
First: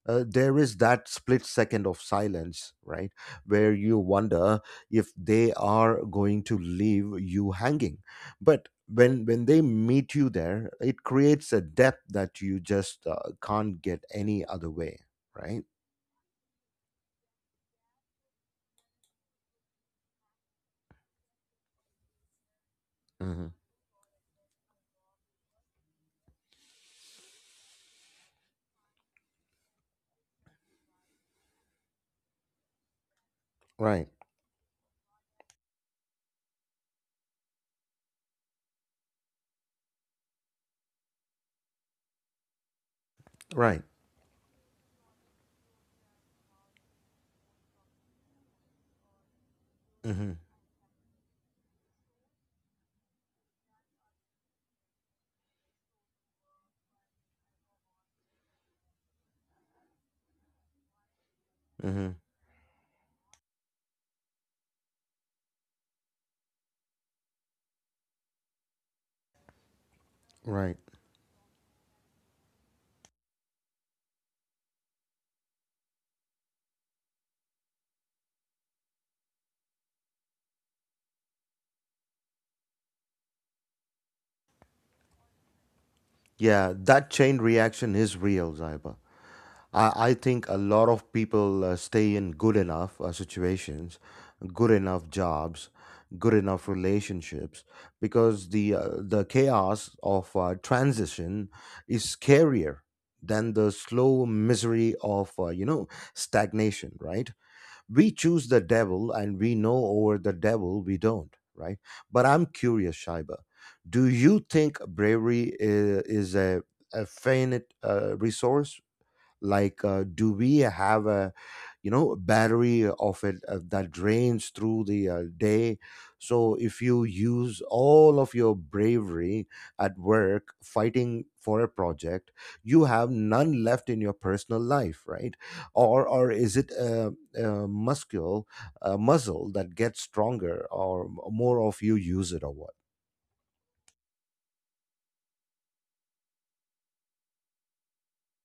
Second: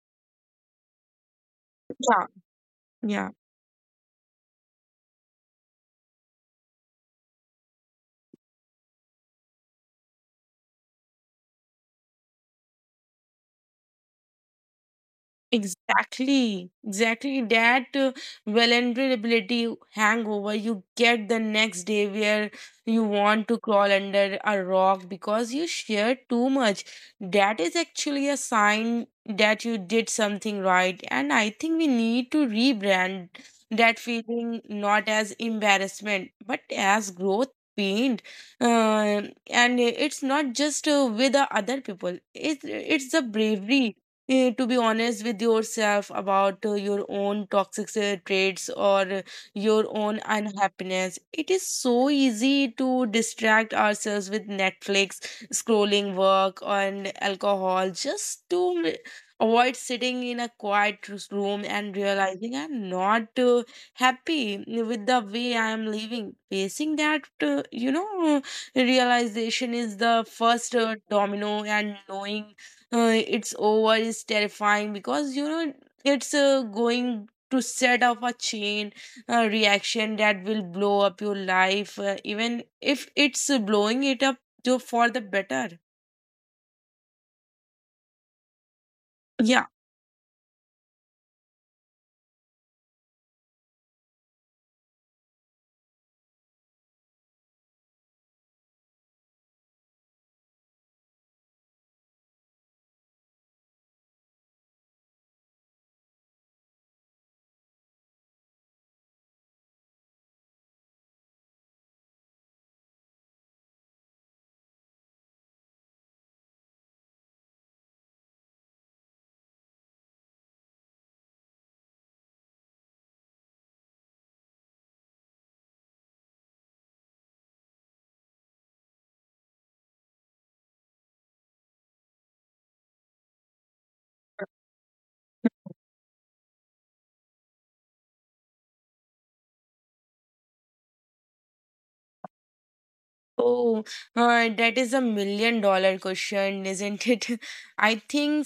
[SPEAKER 1] uh, there is that split second of
[SPEAKER 2] Yeah,
[SPEAKER 1] silence, right?
[SPEAKER 2] yeah,
[SPEAKER 1] Where you wonder if they are going to leave you hanging. But when they meet you there, it creates a depth that you just can't get any other way, right?
[SPEAKER 2] exactly, exactly. That vulnerability hangover you get the next day where you want
[SPEAKER 1] Hmm.
[SPEAKER 2] to crawl under a rock because you shared too much. That is actually a sign that you did something right, and I think we need to rebrand that
[SPEAKER 1] Right,
[SPEAKER 2] feeling not as embarrassment but as growth pain. uh, and it's not just with the other people, it's the
[SPEAKER 1] right.
[SPEAKER 2] bravery to be honest with yourself about your own toxic traits or your own
[SPEAKER 1] Hmm.
[SPEAKER 2] unhappiness. It is so easy to distract ourselves with Netflix, scrolling, work, and alcohol just to avoid sitting in a quiet room and
[SPEAKER 1] Hmm.
[SPEAKER 2] realizing I'm not happy with the way I am living. Facing that, you know, realization is the first
[SPEAKER 1] Right.
[SPEAKER 2] domino, and knowing it's over is terrifying because you know it's going to set up a chain reaction that will blow up your life even if it's blowing it up to, for the better.
[SPEAKER 1] Yeah, that chain reaction is real, Zaiba.
[SPEAKER 2] Yeah.
[SPEAKER 1] I think a lot of people stay in good enough situations, good enough jobs, good enough relationships, because the chaos of transition is scarier than the slow misery of you know, stagnation. Right? We choose the devil, and we know over the devil we don't. Right? But I'm curious, Shaiba. Do you think bravery is a finite resource, like do we have a, you know, battery of it that drains through the day, so if you use all of your bravery at work fighting for a project, you have none left in your personal life, right? Or is it a muscle, a muscle that gets stronger or more of you use it, or what?
[SPEAKER 2] Oh, that is $1 million question, isn't it? I think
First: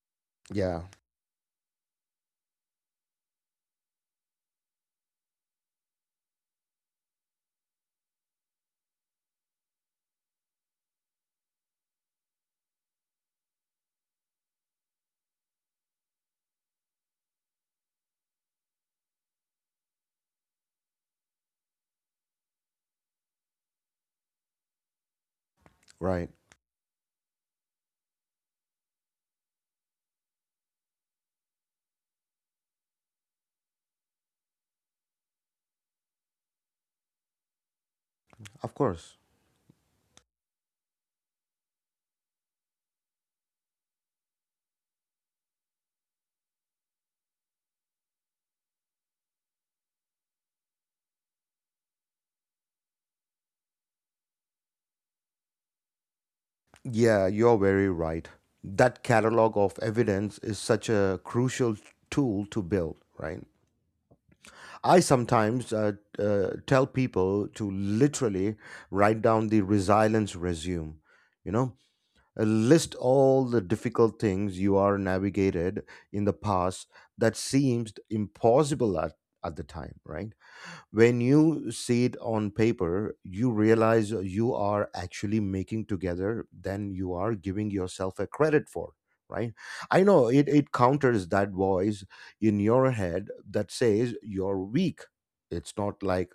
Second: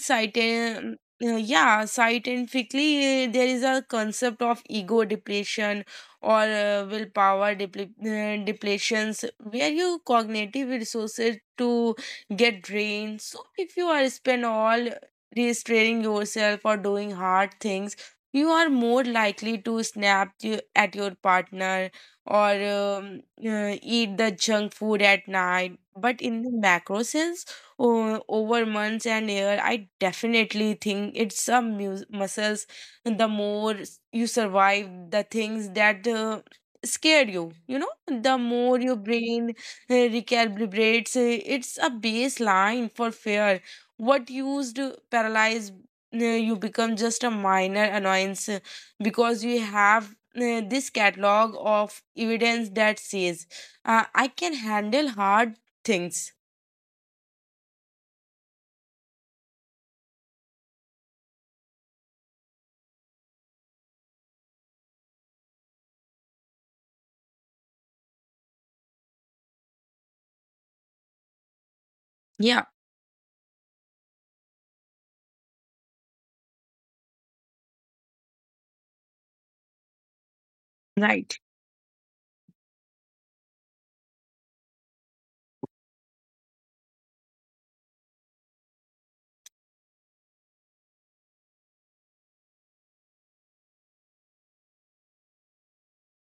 [SPEAKER 1] Yeah.
[SPEAKER 2] scientifically, yeah, scientifically, there is a concept of ego depletion or willpower depletions where your cognitive resources to get drained. So if you are spend all restraining yourself or doing hard things, you are more likely to snap at your partner or eat the junk food at night. But
[SPEAKER 1] Right.
[SPEAKER 2] in the macro sense, over months and year, I definitely think it's some muscles. The more you survive the things that scare you, you know, the
[SPEAKER 1] Of
[SPEAKER 2] more your
[SPEAKER 1] course.
[SPEAKER 2] brain recalibrates. It's a baseline for fear. What used to paralyze you become just a minor annoyance because we have this catalog of evidence that says I can handle hard things.
[SPEAKER 1] Yeah, you're very right. That catalog of evidence is such a crucial tool to build, right? I sometimes tell people to literally write down the resilience resume, you know,
[SPEAKER 2] Yeah,
[SPEAKER 1] list all the difficult things you are navigated in the past that seemed impossible at the time, right? When
[SPEAKER 2] right.
[SPEAKER 1] you see it on paper, you realize you are actually making together than you are giving yourself a credit for, right? I know it, it counters that voice in your head that says you're weak. It's not like,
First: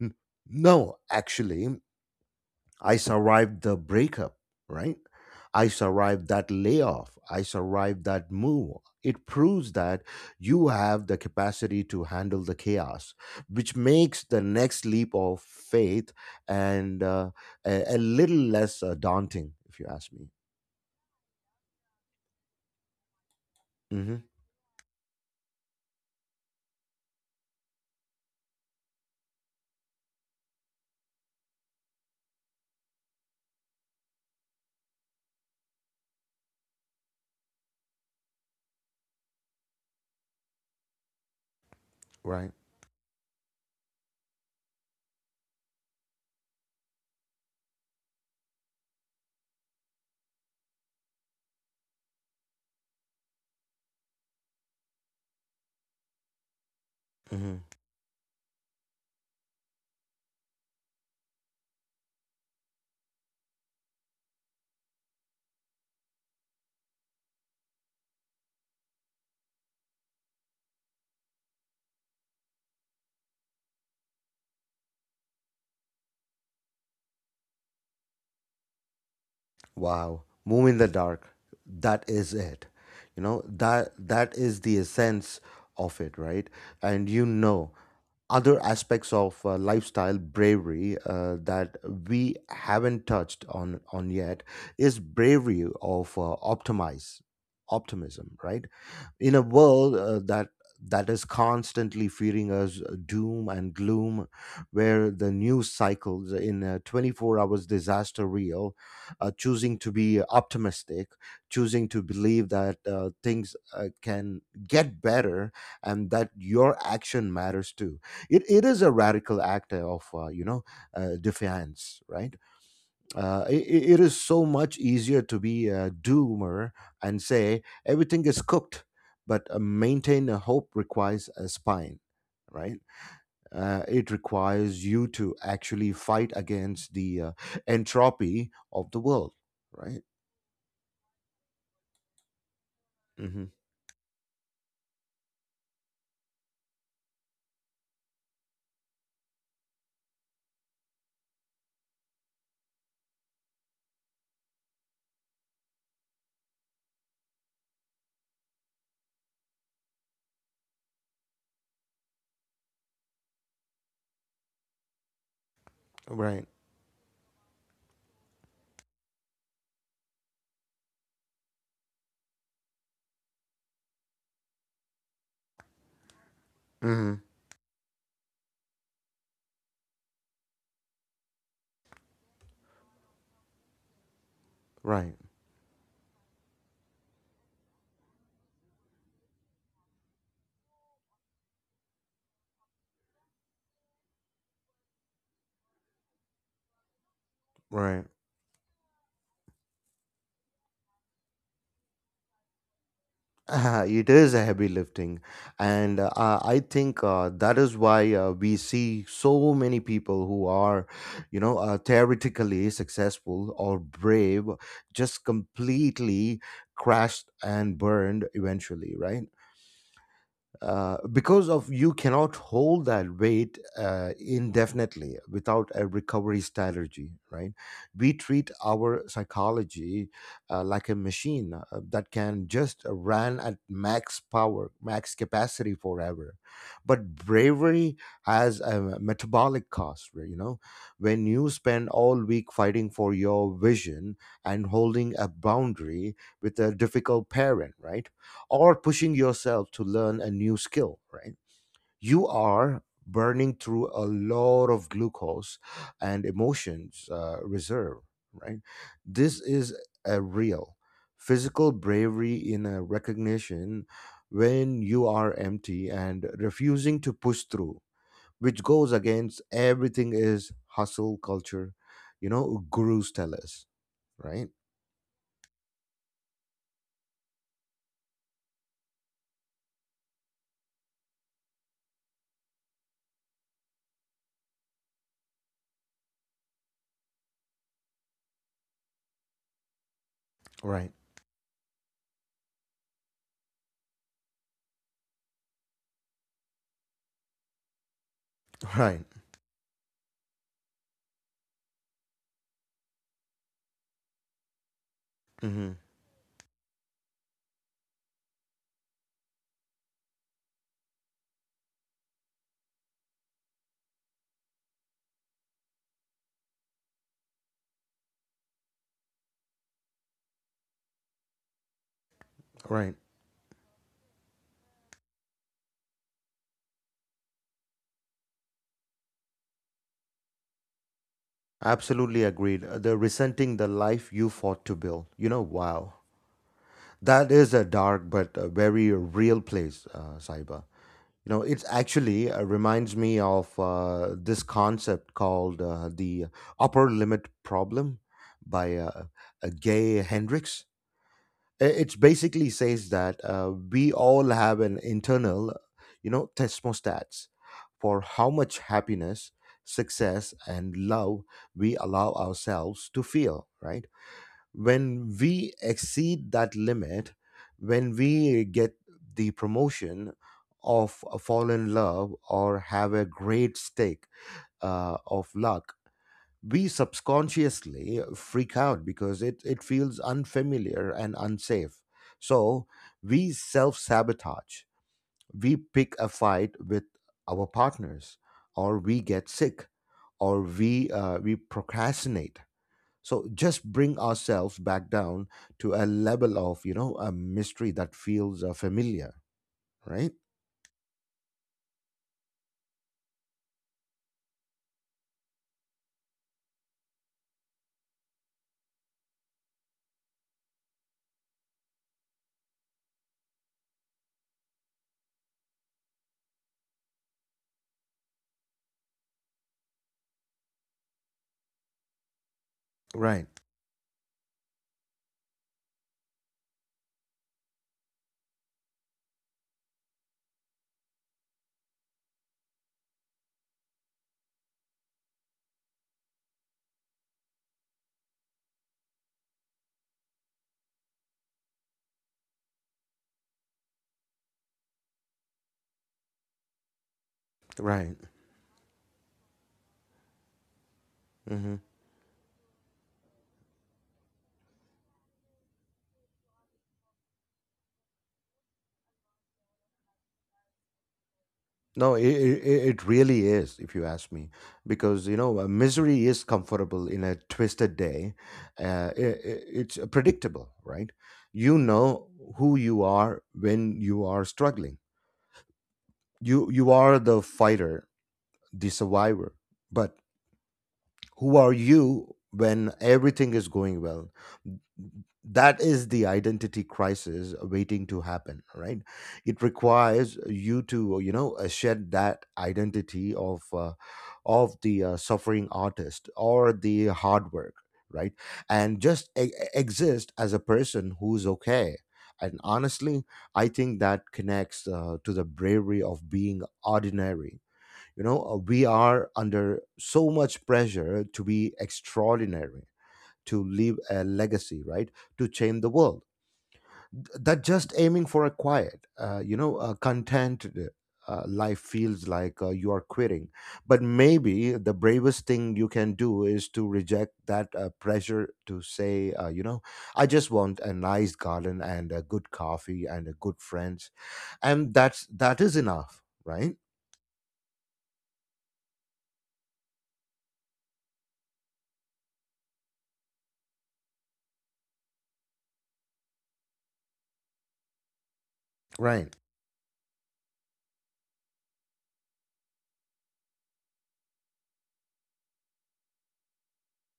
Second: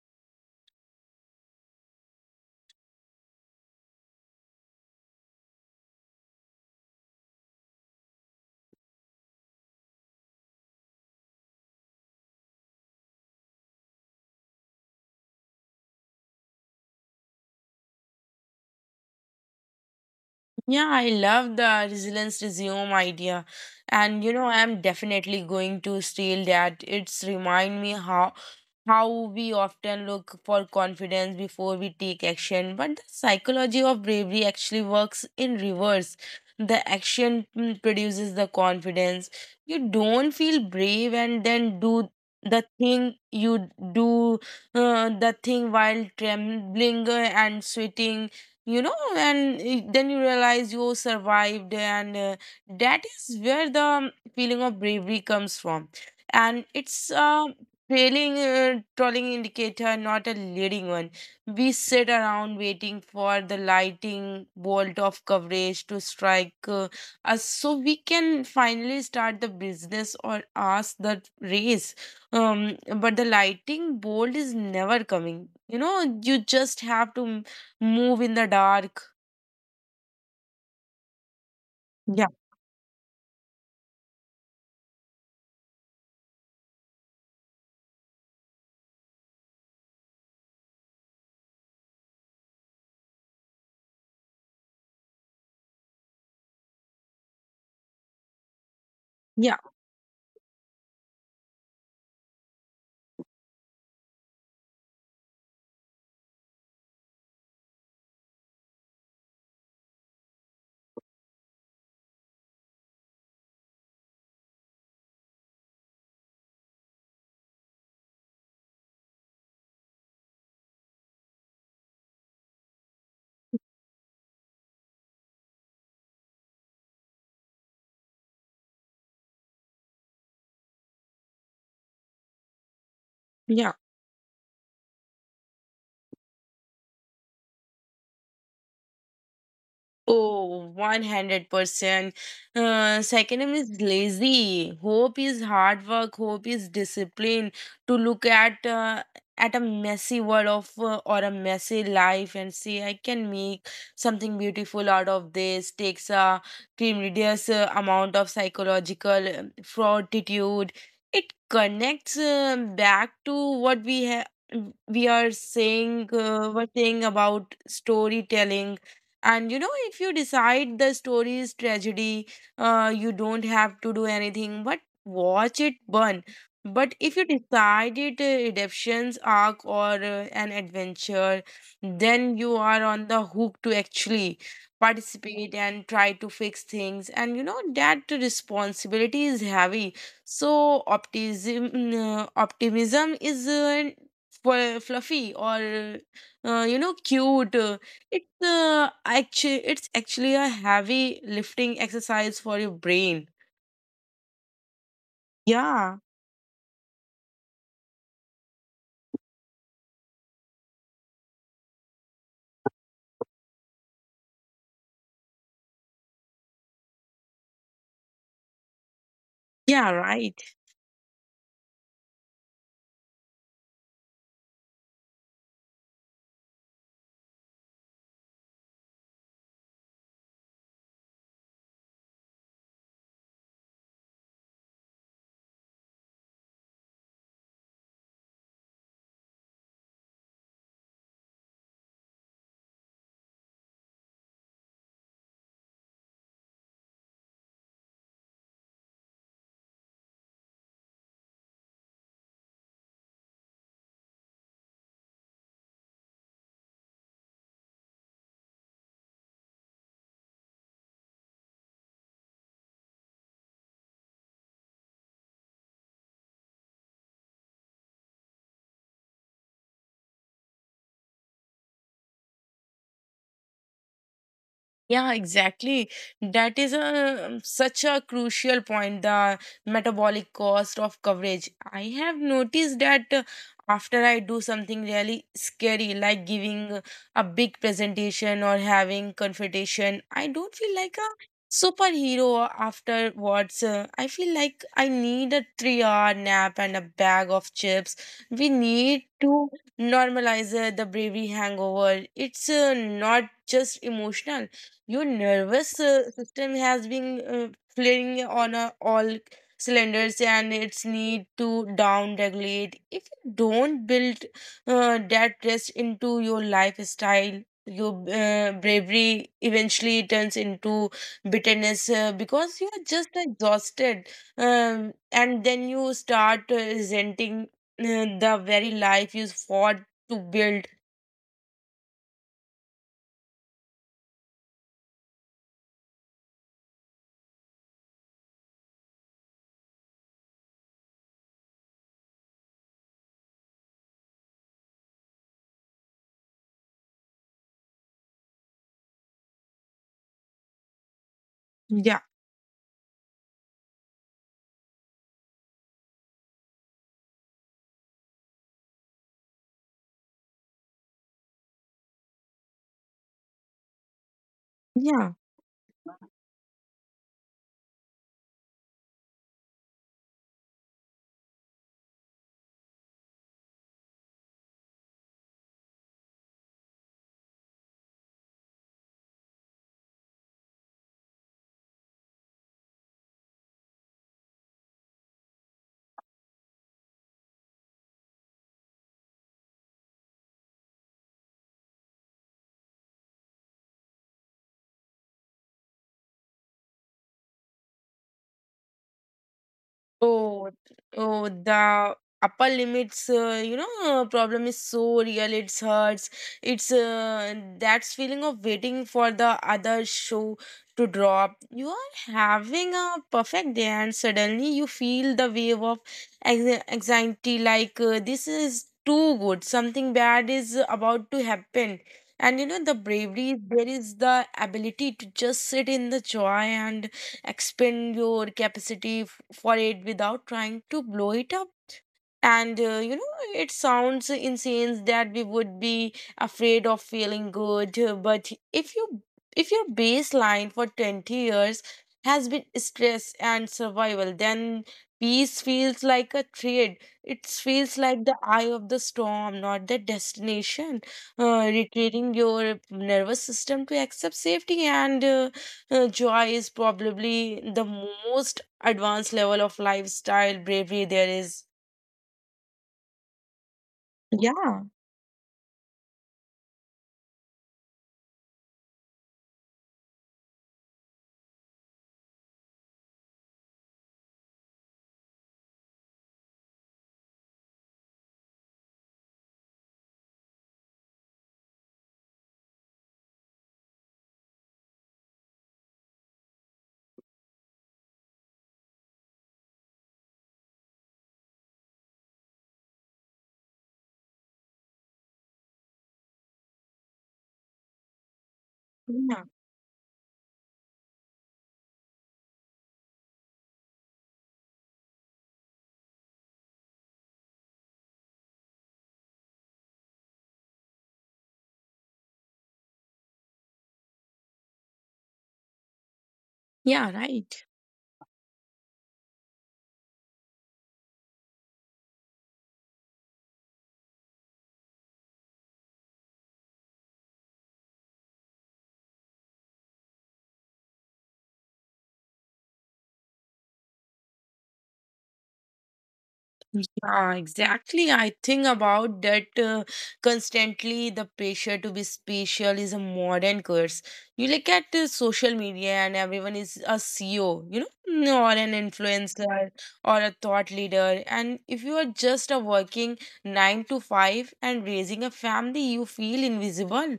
[SPEAKER 1] "N- no, actually, I survived the breakup, right? I survived that layoff. I survived that move. It proves that you have the capacity to handle the chaos," which makes the next leap of faith and a little less daunting, if you ask me.
[SPEAKER 2] Yeah, I love the resilience resume idea.
[SPEAKER 1] Hmm.
[SPEAKER 2] And you know, I'm definitely going to steal that. It's remind me how we often look for confidence before we take action, but the psychology of bravery actually works in reverse. The action produces the confidence. You don't feel brave and then do
[SPEAKER 1] Right.
[SPEAKER 2] the thing. You do the thing while trembling and sweating, you know, and then you realize you survived, and that is where the feeling of bravery comes from, and it's a
[SPEAKER 1] Hmm.
[SPEAKER 2] trailing trolling indicator, not a leading one. We sit around waiting for the lighting bolt of coverage to strike us so we can finally start the business or ask the race, but the lighting bolt is never coming, you know. You just have to move in the dark.
[SPEAKER 1] Wow. Move in the dark. That
[SPEAKER 2] Yeah,
[SPEAKER 1] is it. You know that that is the essence of it, right? And you know, other aspects of lifestyle bravery that we haven't touched on yet, is bravery of optimize optimism, right? In a
[SPEAKER 2] yeah,
[SPEAKER 1] world that is constantly feeding us doom and gloom, where the news cycles in a 24 hours disaster reel, choosing to be optimistic, choosing to believe that things can get better, and that your action matters too, it is a radical act of defiance, right? It is so much easier to be a doomer and say everything is cooked, but maintain a hope requires a spine, right?
[SPEAKER 2] yeah.
[SPEAKER 1] It requires you to actually fight against the entropy of the world, right?
[SPEAKER 2] Oh, 100%. Second
[SPEAKER 1] Hmm.
[SPEAKER 2] name is lazy. Hope is hard work. Hope is discipline to look at a messy world of or a messy life and say, I can make something beautiful out of this. Takes a tremendous amount of psychological fortitude. It connects back to what we have.
[SPEAKER 1] Right.
[SPEAKER 2] We're saying about storytelling. And you know, if you decide the story is tragedy, you don't have to do anything but watch it burn. But if
[SPEAKER 1] Hmm.
[SPEAKER 2] you decide it redemption's arc or an adventure, then you are on the hook to actually
[SPEAKER 1] Right.
[SPEAKER 2] participate and try to fix things, and you know that responsibility is heavy. So optimism is fluffy or you know, cute.
[SPEAKER 1] Right.
[SPEAKER 2] It's actually a heavy lifting exercise for your brain.
[SPEAKER 1] It is a heavy lifting,
[SPEAKER 2] Yeah.
[SPEAKER 1] and I think that is why we see so many people who are, you know, theoretically successful or brave, just completely crashed and burned eventually, right?
[SPEAKER 2] Yeah, right.
[SPEAKER 1] Because of you cannot hold that weight indefinitely without a recovery strategy, right? We treat our psychology like a machine that can just run at max power max capacity forever. But bravery has a metabolic cost, right, you know? When you spend all week fighting for your vision and holding a boundary with a difficult parent, right, or pushing yourself to learn a new skill, right? You are burning through a lot of glucose and emotions reserve, right? This is a real physical bravery in a recognition when you are empty and refusing to push through, which goes against everything is hustle culture, you know, gurus tell us, right?
[SPEAKER 2] Yeah, exactly. That is a such a crucial point, the metabolic cost of coverage. I have noticed that after I do something really scary, like giving a big presentation or having confrontation, I don't feel
[SPEAKER 1] Right,
[SPEAKER 2] like a superhero afterwards. I feel like I need a three-hour nap and a bag of chips. We
[SPEAKER 1] right.
[SPEAKER 2] need to normalize the bravery hangover. It's not just emotional, your
[SPEAKER 1] Hmm.
[SPEAKER 2] nervous system has been flaring on all cylinders, and it's need to down regulate. If you don't build that rest into your lifestyle, your bravery eventually turns into bitterness because you are
[SPEAKER 1] Right.
[SPEAKER 2] just exhausted. And then you start resenting the very life you fought to build.
[SPEAKER 1] Absolutely agreed. The resenting the life you fought to build. You know, wow. That is a dark but a very real place, Saiba. You know, it actually reminds me of this concept called the upper limit problem by Gay Hendricks. It
[SPEAKER 2] Yeah.
[SPEAKER 1] basically says that we all have an internal, you know, thermostats for how much happiness, success and love we allow ourselves to feel, right?
[SPEAKER 2] Yeah.
[SPEAKER 1] When we exceed that limit, when we get the promotion of a fall in love or have a great stake of luck, we subconsciously freak out because it feels unfamiliar and unsafe. So we self sabotage. We pick a fight with our partners, or we get sick, or we procrastinate. So just bring ourselves back down to a level of, you know, a mystery that feels familiar, right?
[SPEAKER 2] Oh, oh, the upper limits, you know, problem is so real. It hurts. It's that's feeling of waiting for the other shoe to drop. You are having a perfect day, and suddenly you feel the wave of anxiety. Like this is too good. Something bad is about to happen. And you know, the
[SPEAKER 1] Right,
[SPEAKER 2] bravery there is the ability to just sit in the joy and expand your capacity for it without trying to blow it up. And you know, it sounds insane that we would be afraid of feeling good, but if you if your baseline for 20 years has been stress and survival, then peace feels like a trade. It feels
[SPEAKER 1] right.
[SPEAKER 2] like the eye of the storm, not the destination. Retreating your nervous system to accept safety and joy is probably the most advanced level of lifestyle bravery there is.
[SPEAKER 1] No, it really is, if you ask me,
[SPEAKER 2] Yeah,
[SPEAKER 1] because you know misery is comfortable in a twisted day. It's predictable, right? You know who you are when you are struggling. You are the fighter, the survivor. But who are you when everything is going well? That is the identity crisis waiting to happen, right? It requires you to, you know, shed that identity of the suffering artist or the hard work, right? And just
[SPEAKER 2] yeah,
[SPEAKER 1] exist as a person who's okay. And honestly, I think that connects to the bravery of being ordinary. You know, we are under so much pressure to be extraordinary, to leave a legacy, right? To change the world.
[SPEAKER 2] yeah,
[SPEAKER 1] That
[SPEAKER 2] right.
[SPEAKER 1] just aiming for a quiet, content life feels like you are quitting. But maybe the bravest thing you can do is to reject that pressure to say, you know, I just want a nice garden and a good coffee and a good friends, and that is enough, right?
[SPEAKER 2] Yeah, exactly. I think about that constantly. The pressure to be special is a modern curse. You look at social media, and everyone is a CEO, you know, or an
[SPEAKER 1] Right.
[SPEAKER 2] influencer or a thought leader. And if you are just a working 9 to 5 and raising a family, you feel invisible.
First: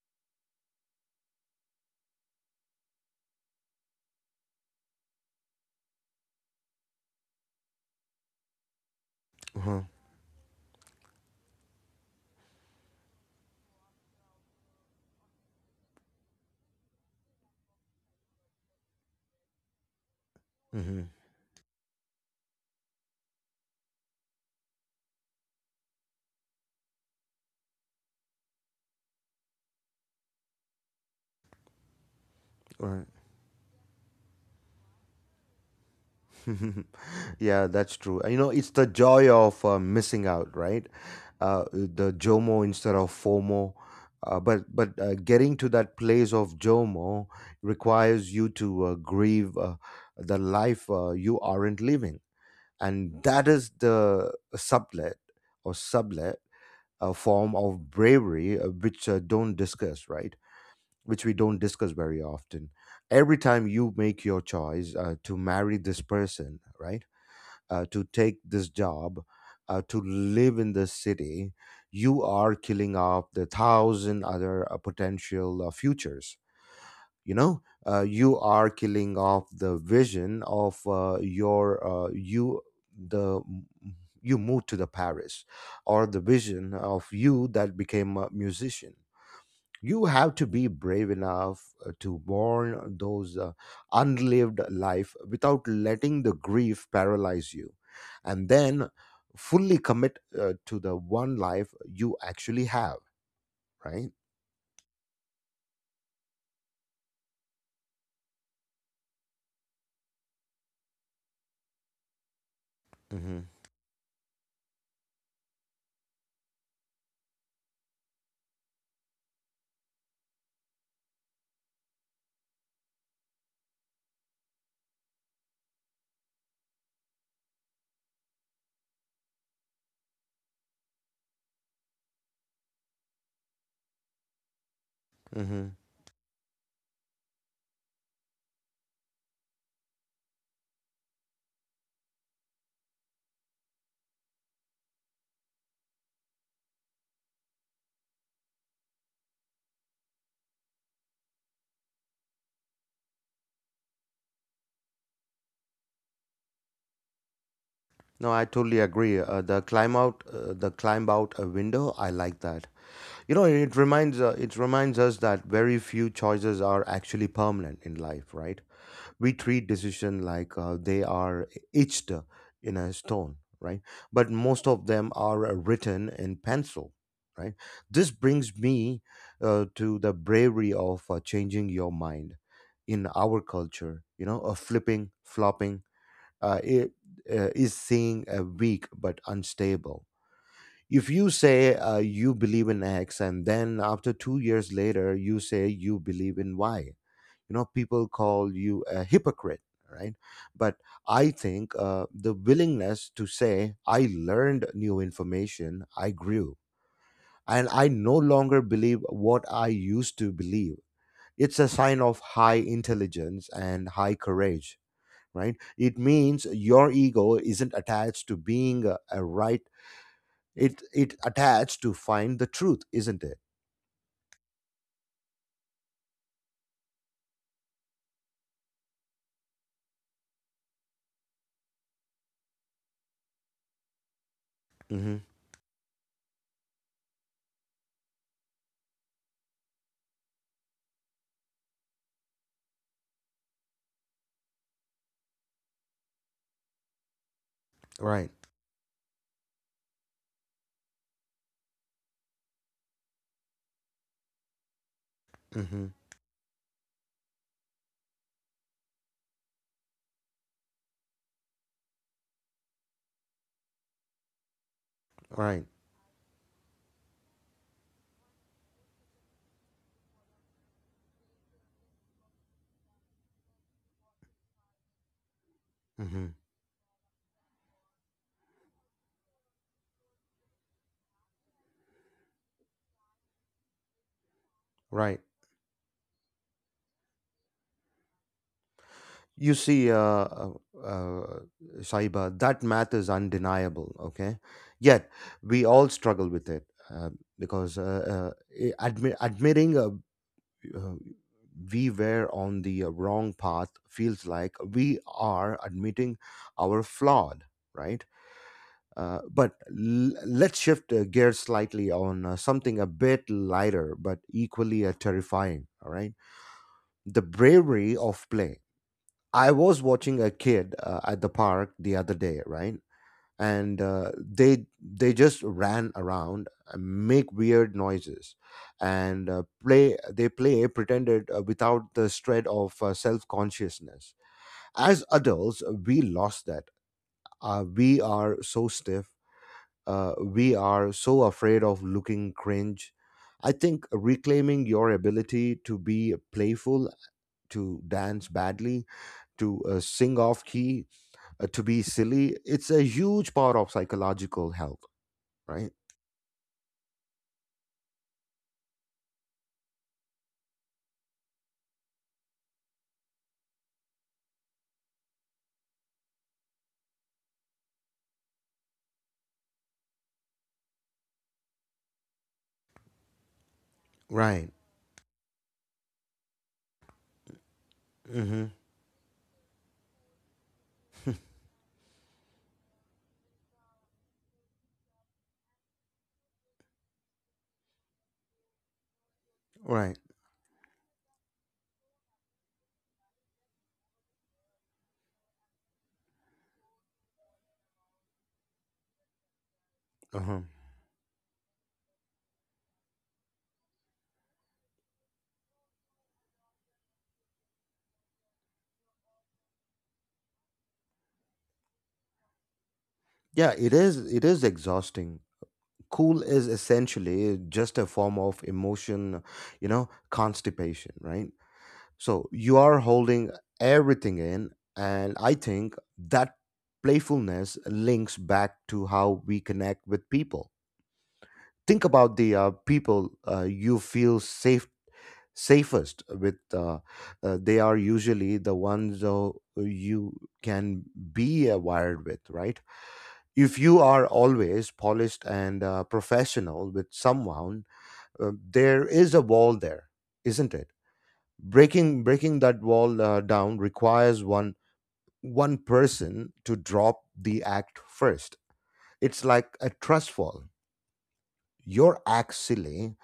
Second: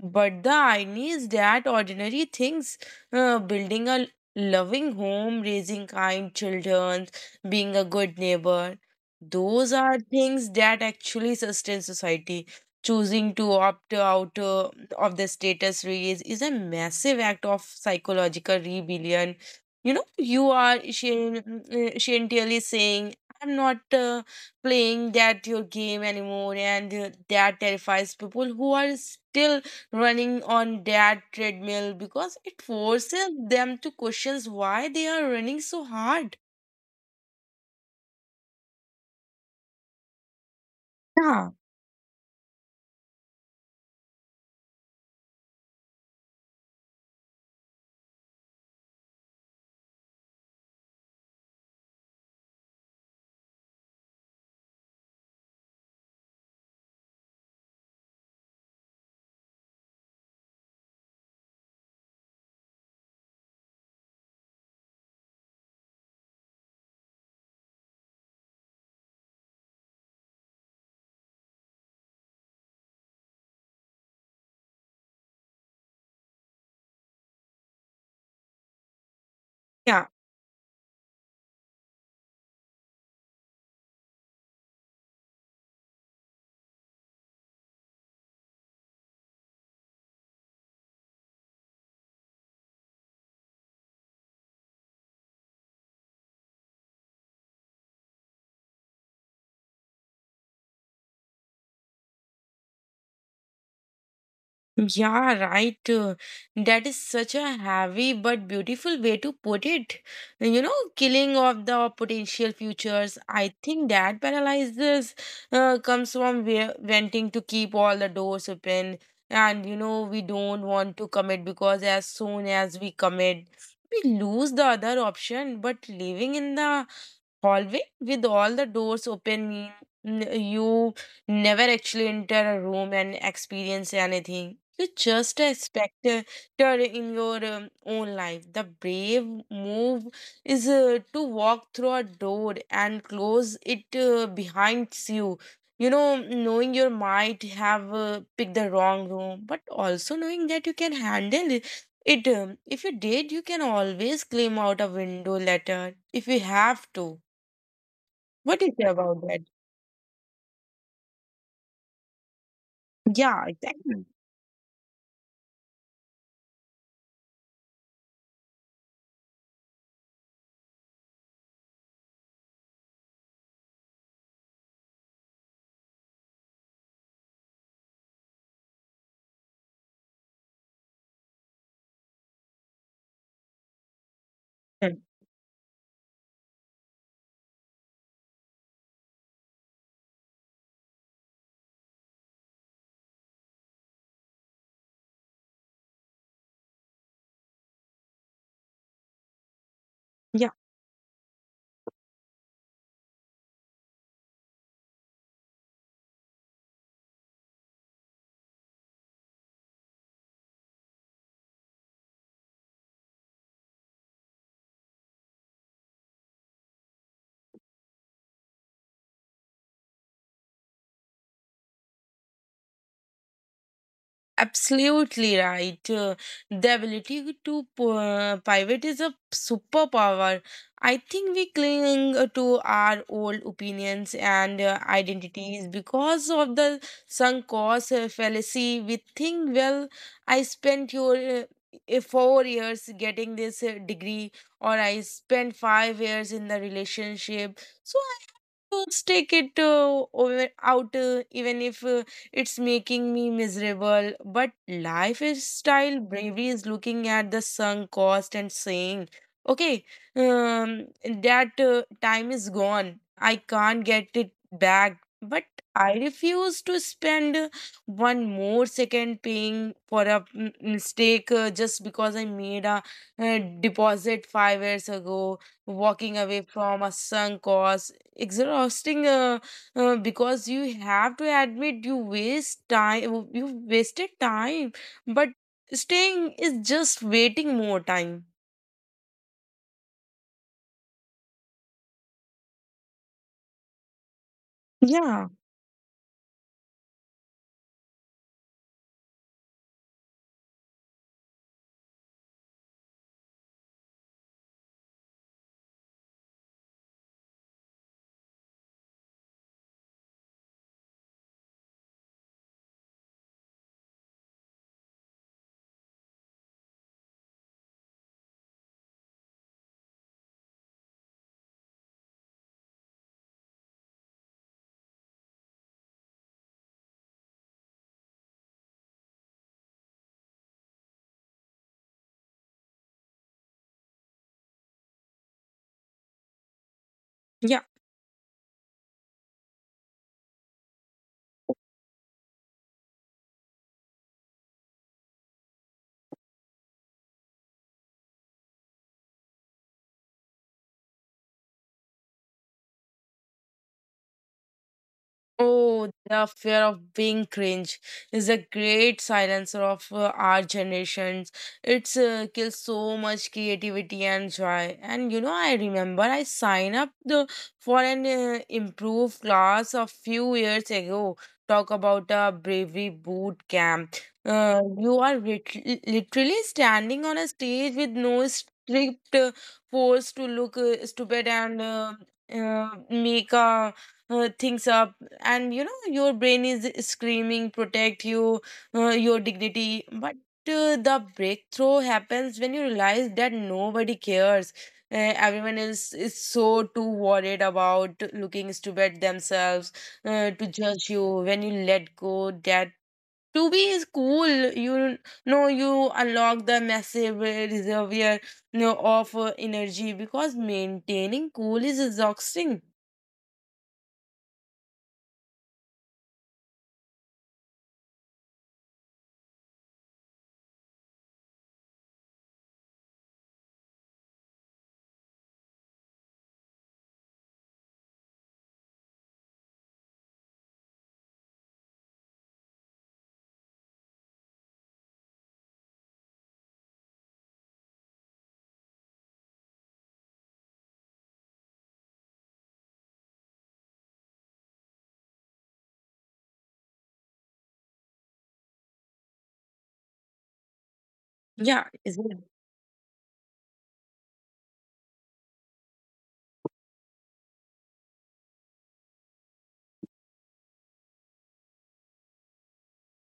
[SPEAKER 2] But the irony is that ordinary things, building a loving home, raising kind children, being a good neighbor, those
[SPEAKER 1] Uh-huh.
[SPEAKER 2] are things that actually sustain society. Choosing to opt out of the status raise is a massive act of psychological rebellion. You know, you are
[SPEAKER 1] Mhm.
[SPEAKER 2] scientifically saying, I'm not playing that your game anymore, and that terrifies people who are still running on their treadmill because it
[SPEAKER 1] Right.
[SPEAKER 2] forces them to question why they are running so hard.
[SPEAKER 1] Yeah, that's true. You know, it's the joy of missing out, right?
[SPEAKER 2] Yeah,
[SPEAKER 1] The JOMO instead of FOMO. But getting to that place of JOMO requires you to grieve the life you aren't living, and that is the sublet or sublet form of bravery, which don't discuss, right? Which we don't discuss very often. Every time you make your choice to marry this person, right, to take this job, to live in this city, you are killing off the thousand other potential futures. You know, you are killing off the
[SPEAKER 2] yeah.
[SPEAKER 1] vision of you, the you moved to the Paris, or the vision of you that became a musician. You have to be brave enough to mourn those unlived life without letting the grief paralyze you, and then fully commit to the one life you actually have, right?
[SPEAKER 2] Yeah, right. That is such a heavy but beautiful way to put it. You know, killing of the potential futures.
[SPEAKER 1] Hmm.
[SPEAKER 2] I think that paralysis comes from wanting to keep all the doors open. And, you know, we don't want to commit because as soon as we commit, we lose the other option. But living in the hallway with all the doors open mean you never actually enter a room and experience anything. You just a
[SPEAKER 1] Hmm.
[SPEAKER 2] spectator in your own life. The brave move is to walk through a door and close it behind you, you know, knowing you might have picked the wrong room, but also knowing that you can handle it. If you did, you can always claim out a window later if you have to.
[SPEAKER 1] No, I
[SPEAKER 2] What do you
[SPEAKER 1] totally
[SPEAKER 2] say about
[SPEAKER 1] agree.
[SPEAKER 2] that?
[SPEAKER 1] The climb out a window, I like that. You
[SPEAKER 2] Yeah,
[SPEAKER 1] know, it
[SPEAKER 2] exactly.
[SPEAKER 1] reminds uh, it reminds us that very few choices are actually permanent in life, right? We treat decision like they are etched in a stone, right? But most of them are written in pencil, right? This brings me to the bravery of changing your mind. In our culture, you know, of
[SPEAKER 2] Yeah.
[SPEAKER 1] flipping flopping, uh, it, is seeing a weak but unstable. If you say you believe in x and then after 2 years later you say you believe in y, you know people call you a hypocrite, right? But I think the willingness to say I learned new information, I grew and I no longer believe what I used to believe, it's a sign of high intelligence and high courage, right? It means your ego isn't attached to being a right. It attached to find the truth, isn't it?
[SPEAKER 2] Absolutely right. The ability to pivot is a superpower. I think we cling to our old opinions and
[SPEAKER 1] Hmm.
[SPEAKER 2] identities because of the sunk cost fallacy. We think, well, I spent your 4 years getting this degree, or I spent 5 years in the relationship, so I
[SPEAKER 1] Right.
[SPEAKER 2] to stick it over, out, even if it's making me miserable. But lifestyle
[SPEAKER 1] Hmm.
[SPEAKER 2] is bravery is looking at the sunk cost and saying, okay, um, that time is gone. I can't get it back. But
[SPEAKER 1] Right.
[SPEAKER 2] I refuse to spend one more second paying for a mistake just because I made a deposit 5 years ago. Walking
[SPEAKER 1] Hmm.
[SPEAKER 2] away from a sunk cost, exhausting. Because you have to admit you wasted time,
[SPEAKER 1] Right.
[SPEAKER 2] but staying is just waiting more time.
[SPEAKER 1] You see, uh, Saiba, that math is undeniable, okay? Yet,
[SPEAKER 2] Yeah,
[SPEAKER 1] we all struggle with it uh, because admitting uh, we were on the wrong path feels like we are admitting our flawed, right? But let's shift gears slightly on something a bit lighter but equally terrifying, all right? The bravery of play. I was watching a kid at the park the other day, right? And they just ran around, and make weird noises, and play. They play pretended without the shred of self consciousness. As adults, we lost that.
[SPEAKER 2] yeah.
[SPEAKER 1] We are so stiff. We are so afraid of looking cringe. I think reclaiming your ability to be playful, to dance badly, to sing off key, to be silly, it's a huge part of psychological health, right?
[SPEAKER 2] Oh, the fear of being cringe is a great silencer of our generations. It's kills so much creativity and joy. And you know, I remember I signed up the, for an improved class a few years ago. Talk about a bravery boot camp.
[SPEAKER 1] Right.
[SPEAKER 2] You are literally standing on a stage with no
[SPEAKER 1] Mm-hmm.
[SPEAKER 2] script, forced to look stupid and make things up. And you know, your brain is screaming protect you, your dignity,
[SPEAKER 1] Right.
[SPEAKER 2] but the breakthrough happens when you realize that nobody cares. Everyone else is so too worried about looking stupid themselves
[SPEAKER 1] Uh-huh.
[SPEAKER 2] to judge you. When you let go, that to be is cool. You know, you unlock the massive reservoir, you know, of energy, because maintaining cool is exhausting.
[SPEAKER 1] Yeah, it is. It is exhausting. Cool is essentially just a form of emotion, you know, constipation, right? So you are holding everything in, and I think that playfulness links back to how we connect with people. Think about the people you feel safest with, they are usually the ones you can be wired with, right? If you are always polished and professional with someone, there is a wall there, isn't it?
[SPEAKER 2] Yeah, is it?
[SPEAKER 1] Breaking that wall down requires one person to drop the act first. It's like a trust fall. Your act silly,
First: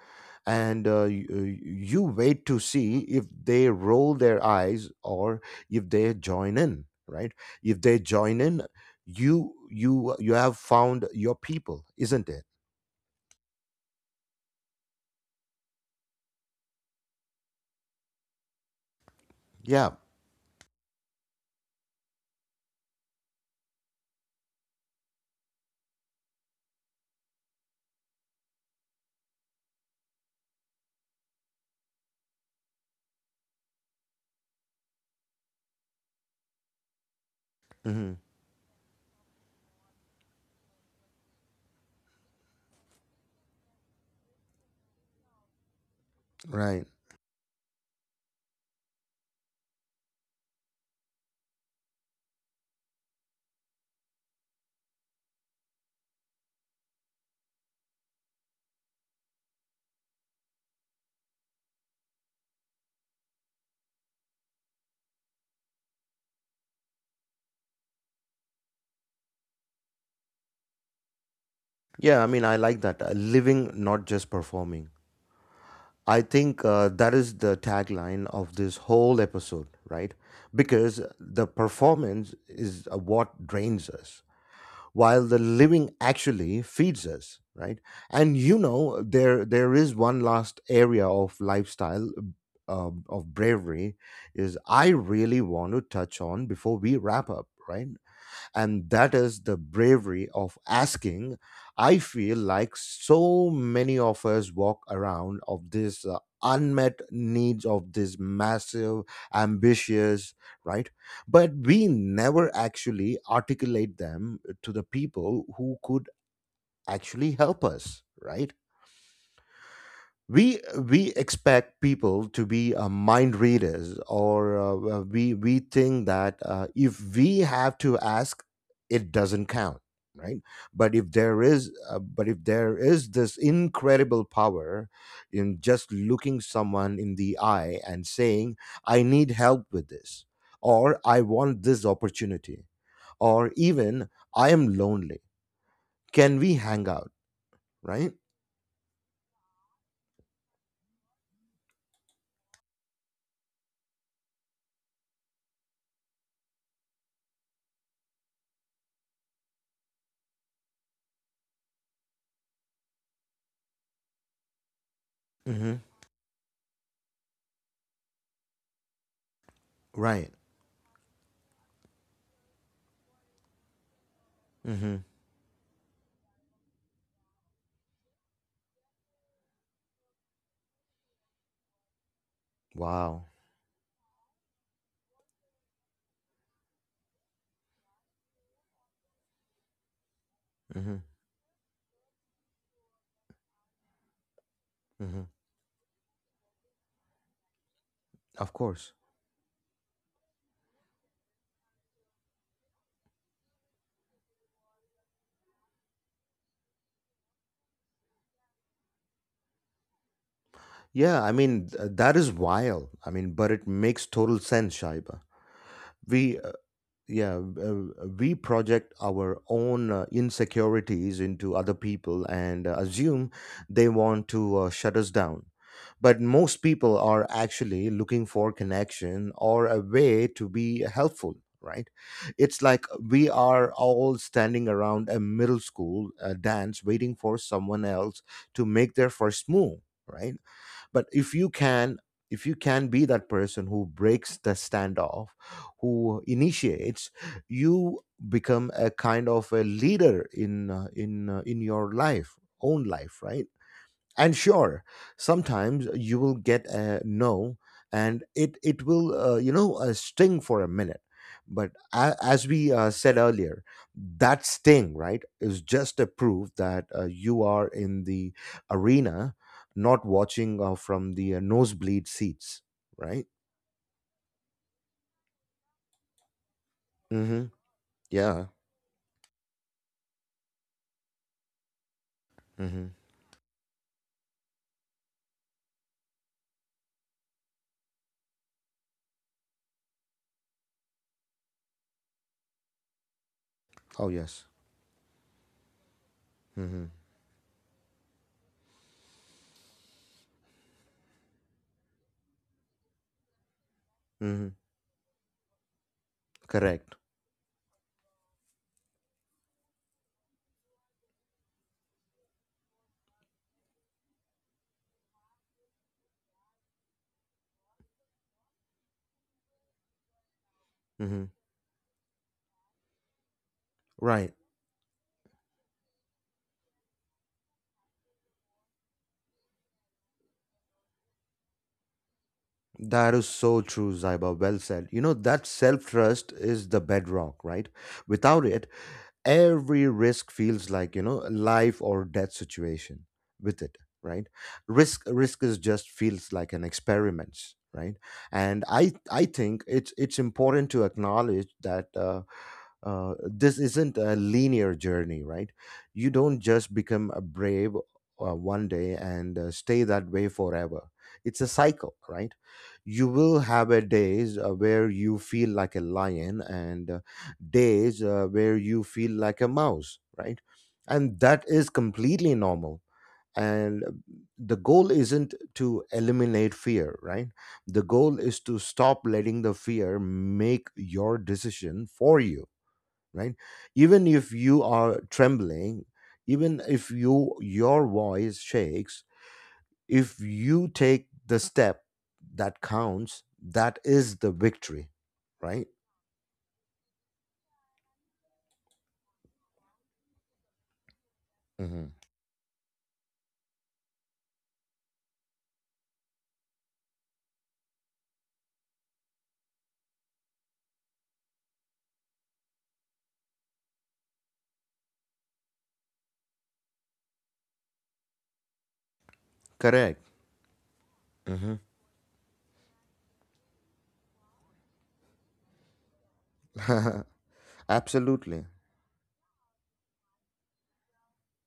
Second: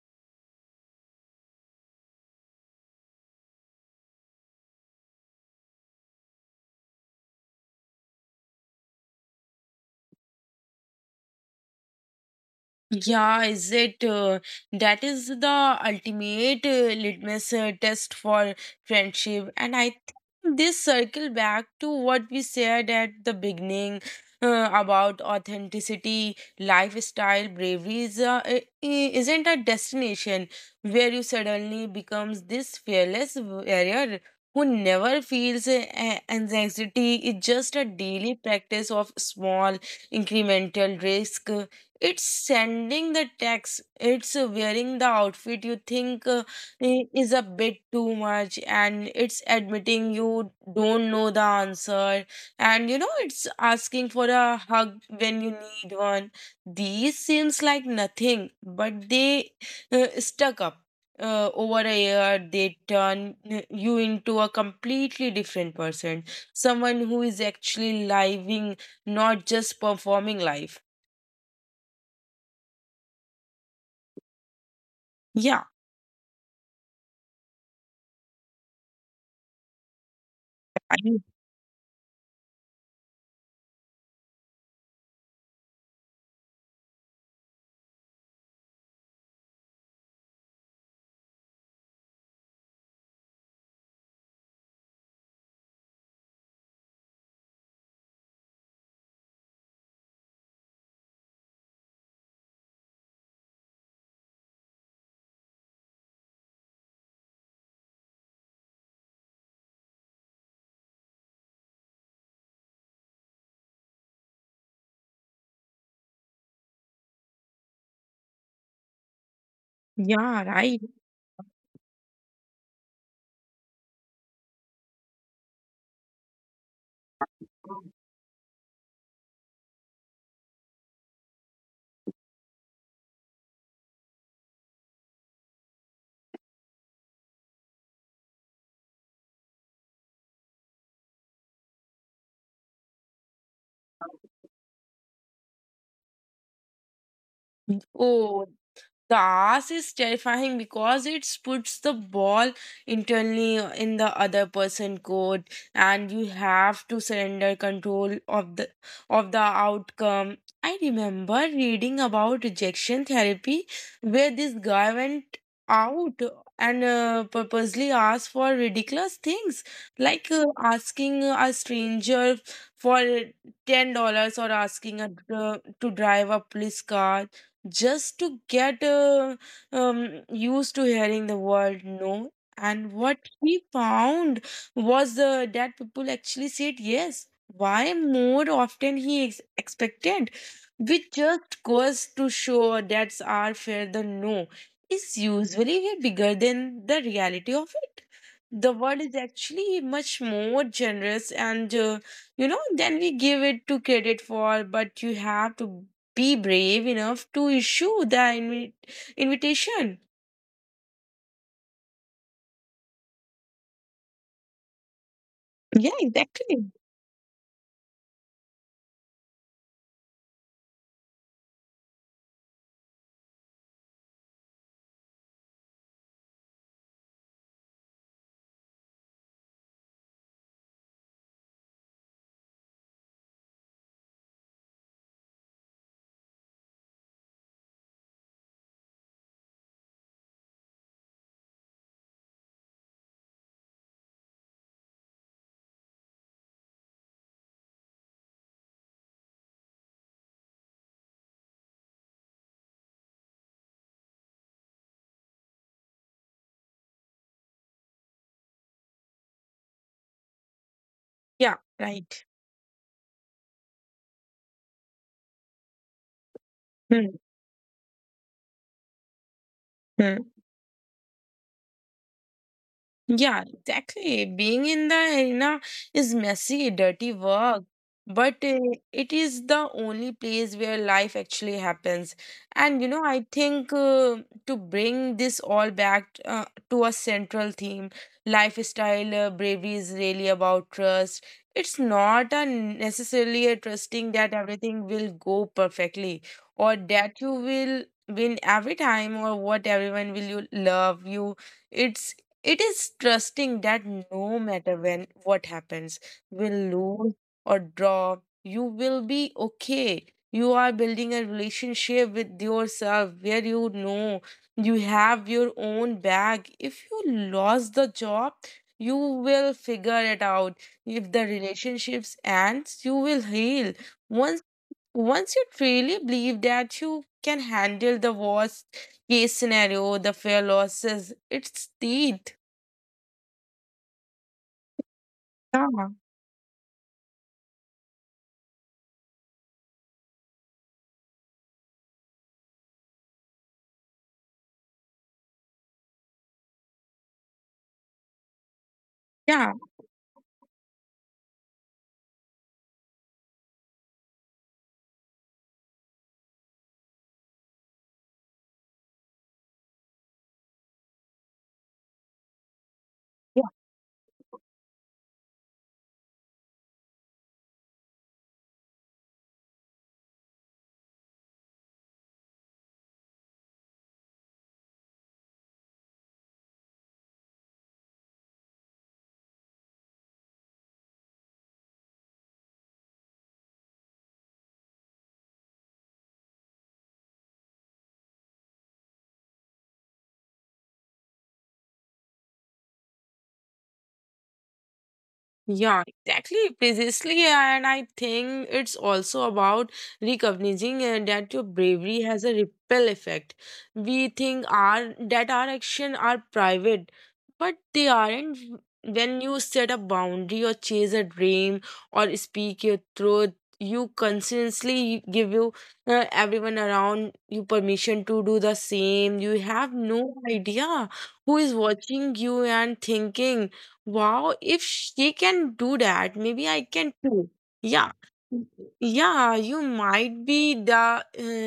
[SPEAKER 1] and you wait to see if they roll their eyes or if they join in, right? If they join in, you have found your people, isn't it?
[SPEAKER 2] Yeah, is it? That is the ultimate litmus test for friendship. And I
[SPEAKER 1] Yeah.
[SPEAKER 2] think this circle back to what we said at the beginning about authenticity. Lifestyle, bravery is isn't a destination where you suddenly becomes this fearless warrior who never feels anxiety. It's just a
[SPEAKER 1] Hmm.
[SPEAKER 2] daily practice of small incremental risk. It's sending the text, it's wearing the outfit you think
[SPEAKER 1] Right.
[SPEAKER 2] is a bit too much, and it's admitting you don't know the answer. And you know, it's asking for a hug when you need one. These seems like nothing, but they stuck up over a year, they turn you into a completely different person, someone who is actually living, not just performing life.
[SPEAKER 1] Yeah, I mean, I like that, living not just performing.
[SPEAKER 2] Yeah.
[SPEAKER 1] I think that is the tagline of this whole episode, right? Because the performance is what drains us while the living actually feeds us, right? And you know, there is one last area of lifestyle of bravery is I really want to touch on before we wrap up, right? And that is the bravery of asking. I feel like so many of us walk around of this unmet needs of this massive ambitious, right? But we never actually articulate them to the people who could actually help us, right?
[SPEAKER 2] Yeah,
[SPEAKER 1] we
[SPEAKER 2] right.
[SPEAKER 1] we expect people to be mind readers, or we think that if we have to ask, it doesn't count, right? But if there is this incredible power in just looking someone in the eye and saying, I need help with this, or I want this opportunity, or even I am lonely, can we hang out, right?
[SPEAKER 2] Oh, the ass is terrifying because it puts the ball internally in the other person court, and you have to surrender control of the outcome. I remember reading about rejection therapy where this guy went
[SPEAKER 1] Hmm.
[SPEAKER 2] out and purposely asked for ridiculous things, like
[SPEAKER 1] Right.
[SPEAKER 2] asking a stranger for $10, or asking
[SPEAKER 1] Hmm.
[SPEAKER 2] to drive a police car, just to get used to hearing the word no. And what
[SPEAKER 1] Wow.
[SPEAKER 2] he found was that people actually said yes. Why more often he expected, which just goes to show that's our fear. The no is
[SPEAKER 1] Hmm.
[SPEAKER 2] usually way bigger than the reality of it.
[SPEAKER 1] Of
[SPEAKER 2] The
[SPEAKER 1] course.
[SPEAKER 2] world is actually much more generous and, you know, than we give it to credit for, but you have to be brave enough to issue the invitation.
[SPEAKER 1] Yeah, I mean, that is wild. I mean, but it makes total sense, Shaiba.
[SPEAKER 2] Yeah,
[SPEAKER 1] We, uh,
[SPEAKER 2] exactly.
[SPEAKER 1] yeah we project our own insecurities into other people and assume they want to shut us down, but most people are actually looking for connection or a way to be helpful, right? It's like we are all standing around a middle school dance waiting for someone else to make their first move, right? But if you can, if you can be that person who breaks the standoff, who initiates, you become a kind of a leader in in your life own life, right? And sure, sometimes you will get a no, and it will sting for a minute.
[SPEAKER 2] Yeah,
[SPEAKER 1] But
[SPEAKER 2] right.
[SPEAKER 1] as we said earlier, that sting, right, is just a proof that
[SPEAKER 2] Hmm.
[SPEAKER 1] you are in the arena, not
[SPEAKER 2] Hmm.
[SPEAKER 1] watching from the nosebleed seats, right?
[SPEAKER 2] Yeah, exactly. Being in the arena is messy, dirty
[SPEAKER 1] Mhm.
[SPEAKER 2] work, but
[SPEAKER 1] Yeah.
[SPEAKER 2] it is the only place where life actually happens. And you
[SPEAKER 1] Mhm.
[SPEAKER 2] know, I think to bring this all back to a central theme, lifestyle bravery is really about trust. It's not a necessarily a
[SPEAKER 1] Oh
[SPEAKER 2] trusting that
[SPEAKER 1] yes.
[SPEAKER 2] everything will go perfectly, or
[SPEAKER 1] Mhm.
[SPEAKER 2] that you will win every time, or what everyone will you love you. It's it is trusting that no
[SPEAKER 1] Mhm.
[SPEAKER 2] matter when what happens, will
[SPEAKER 1] Correct.
[SPEAKER 2] lose or draw, you will be okay. You are building a relationship with yourself where you know you have your own bag. If you lost the job, you will figure it out. If the
[SPEAKER 1] Mhm.
[SPEAKER 2] relationships ends, you will heal.
[SPEAKER 1] Right.
[SPEAKER 2] Once once you truly believe that you can handle the worst case scenario, the fair losses, it's teeth.
[SPEAKER 1] That is so true, Zaiba. Well said. You know, that self
[SPEAKER 2] Yeah,
[SPEAKER 1] trust is the bedrock, right? Without it, every risk feels like, you know, a life or death situation. With it, right? Risk is just feels like an experiment, right? And I
[SPEAKER 2] yeah.
[SPEAKER 1] think it's important to acknowledge that this isn't a linear journey, right? You don't just become a brave one day and stay that way forever. It's a cycle, right? You will have a days where you feel like a lion, and days where you feel like a mouse, right? And that is completely normal. And the goal isn't to eliminate fear, right? The goal is to stop letting the fear make your decision for you, right? Even if you are trembling, even if you your voice shakes, if you take the step, that counts. That is the victory, right?
[SPEAKER 2] Yeah, exactly, precisely. And I think it's also about recognizing that your
[SPEAKER 1] Hmm.
[SPEAKER 2] bravery has a ripple effect. We think our that our action are private, but they aren't. When you set a boundary, or chase a dream, or speak your truth, you consistently give you everyone around you permission to do the same. You have
[SPEAKER 1] Correct.
[SPEAKER 2] no idea who is watching you and thinking, wow, if she can do that, maybe I can too. Yeah.
[SPEAKER 1] Absolutely.
[SPEAKER 2] Yeah, you might be the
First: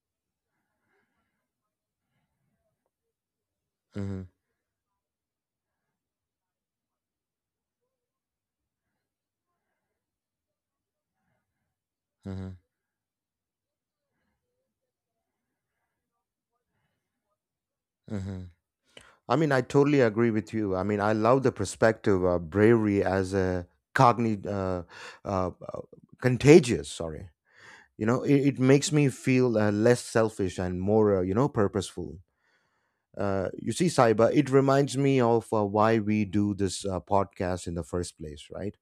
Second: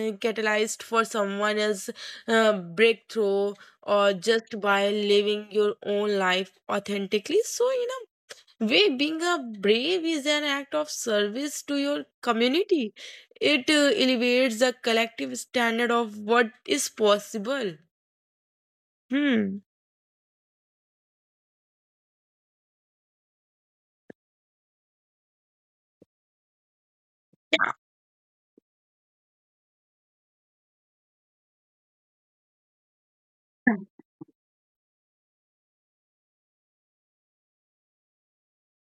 [SPEAKER 2] catalyst for someone else's breakthrough, or
[SPEAKER 1] Hmm.
[SPEAKER 2] just by living your own life authentically. So, you know, way being a brave is an act of service to your
[SPEAKER 1] Hmm.
[SPEAKER 2] community. It elevates the collective standard of what is possible.
[SPEAKER 1] Hmm. I mean,
[SPEAKER 2] Hmm.
[SPEAKER 1] I totally agree with you. I mean, I love the perspective of bravery as a cognitive, uh, uh, contagious, sorry. You know, it makes me feel less selfish and more, you know, purposeful. You see, Saiba, it reminds me of why we do this podcast in the first place, right?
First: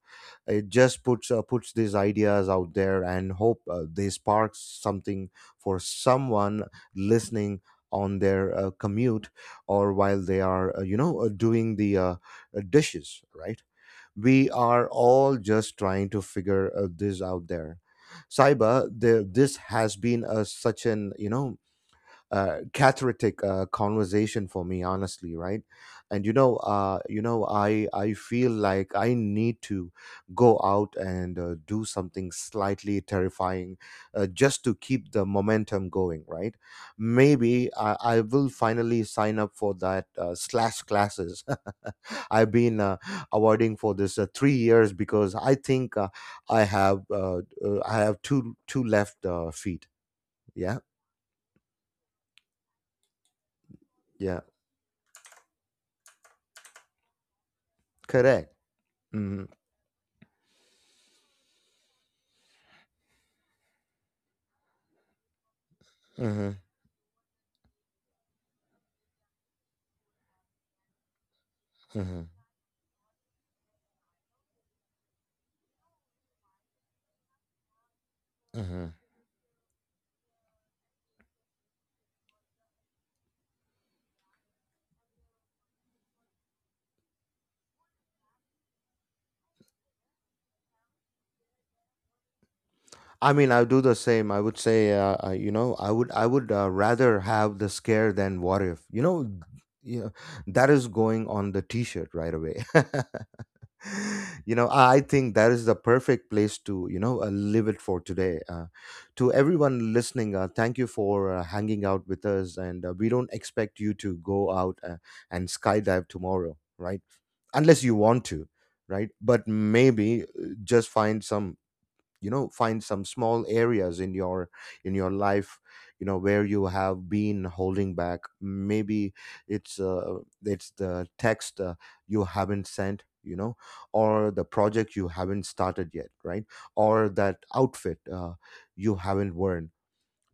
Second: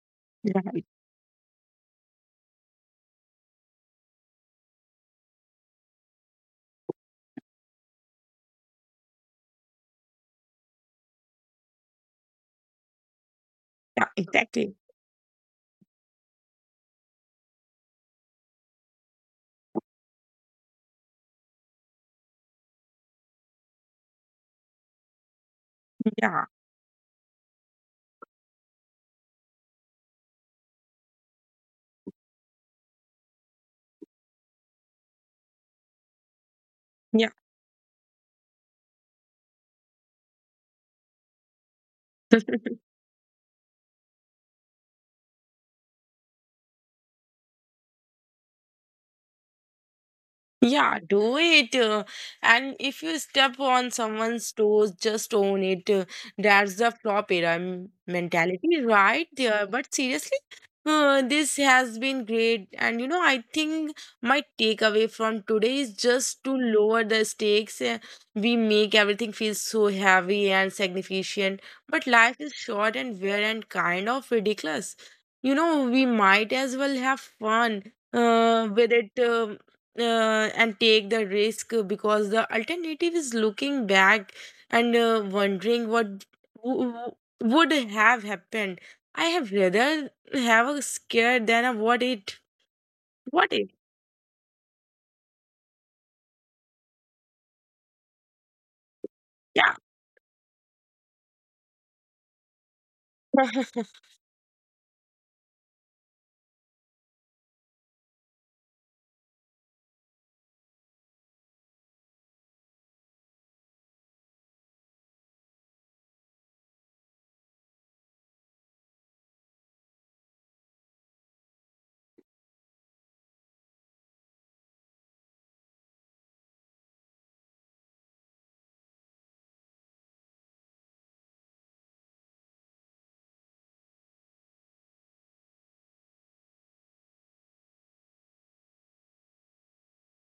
[SPEAKER 1] It just puts these ideas out there and hope they spark something for someone listening on their commute or while they are, you know, doing the dishes, right?
[SPEAKER 2] Yeah,
[SPEAKER 1] We
[SPEAKER 2] exactly.
[SPEAKER 1] are all just trying to figure this out there. Saiba, the, this has been a such an, you know, cathartic conversation for me honestly, right? And you
[SPEAKER 2] Yeah.
[SPEAKER 1] know, I feel like I need to go out and do something slightly terrifying just to keep the momentum going, right?
[SPEAKER 2] Yeah.
[SPEAKER 1] Maybe I will finally sign up for that slash classes. I've been awarding for this 3 years because I think i have uh, I have two left feet. Yeah.
[SPEAKER 2] Yeah, do it. And if you step on
[SPEAKER 1] Yeah.
[SPEAKER 2] someone's toes, just own it. That's the flop era
[SPEAKER 1] Correct.
[SPEAKER 2] mentality right
[SPEAKER 1] Mhm.
[SPEAKER 2] there. But seriously, this has been great. And you know, I think my takeaway from today is just
[SPEAKER 1] Mm-hmm,
[SPEAKER 2] to lower the stakes. We make everything feel so heavy and significant, but
[SPEAKER 1] mm-hmm,
[SPEAKER 2] life is short and weird and kind of ridiculous. You know, we might as well have fun
[SPEAKER 1] mm-hmm.
[SPEAKER 2] with it. And take the risk because the alternative is looking back and wondering what w- w- would have happened. I have rather have a scare than a what it.
[SPEAKER 1] I mean,
[SPEAKER 2] What
[SPEAKER 1] I would
[SPEAKER 2] if?
[SPEAKER 1] do the same. I would say, you know, I would rather have the scare than what if. You know,
[SPEAKER 2] Yeah.
[SPEAKER 1] yeah, that is going on the T-shirt right away. You know, I think that is the perfect place to, you know, live it for today. To everyone listening, thank you for hanging out with us, and we don't expect you to go out and skydive tomorrow, right? Unless you want to, right? But maybe just find some small areas in your, in your life, you know, where you have been holding back. Maybe it's uh, it's the text you haven't sent, you know, or the project you haven't started yet, right? Or that outfit you haven't worn,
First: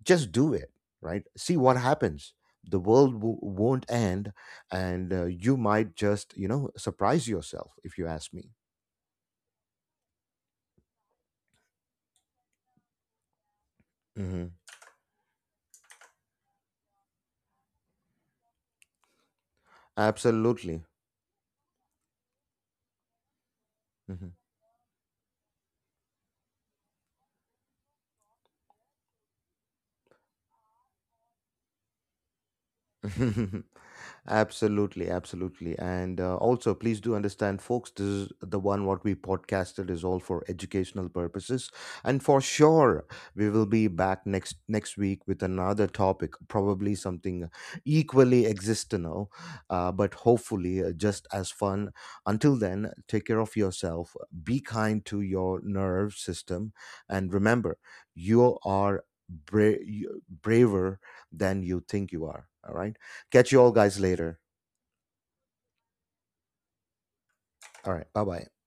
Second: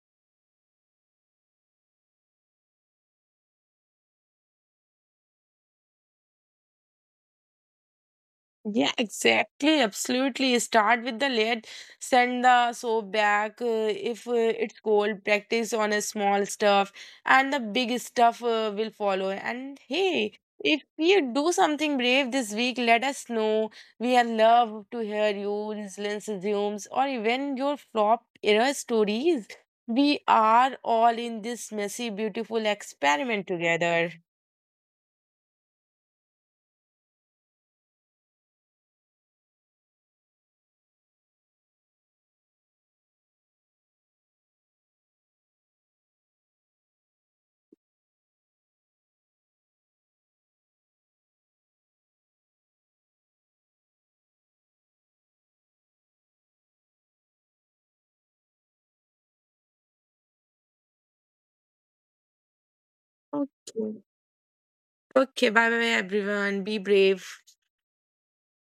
[SPEAKER 1] just do it, right? See what happens. The world won't end, and you might just, you know, surprise yourself if you ask me.
[SPEAKER 2] Yeah, exactly. Absolutely. Start with the lid, send the soap back if
[SPEAKER 1] Hmm.
[SPEAKER 2] it's cold, practice on a small stuff, and the big stuff will follow. And hey, if
[SPEAKER 1] Absolutely.
[SPEAKER 2] you do something brave this week, let us know. We are
[SPEAKER 1] Mhm.
[SPEAKER 2] love to hear your resilience resumes, or even your flop error stories. We are all in this messy, beautiful experiment together.
[SPEAKER 1] Absolutely, absolutely. And also, please do understand, folks, this is the one what we podcasted is all for educational purposes. And for sure, we will be back next week with another topic, probably something equally existential, but hopefully just as fun. Until then, take care of yourself, be kind to your nerve system, and remember, you are bra- braver than you think you are. All right. Catch you all guys
[SPEAKER 2] Okay.
[SPEAKER 1] later.
[SPEAKER 2] Okay, bye bye everyone. Be brave.
[SPEAKER 1] All right. Bye bye.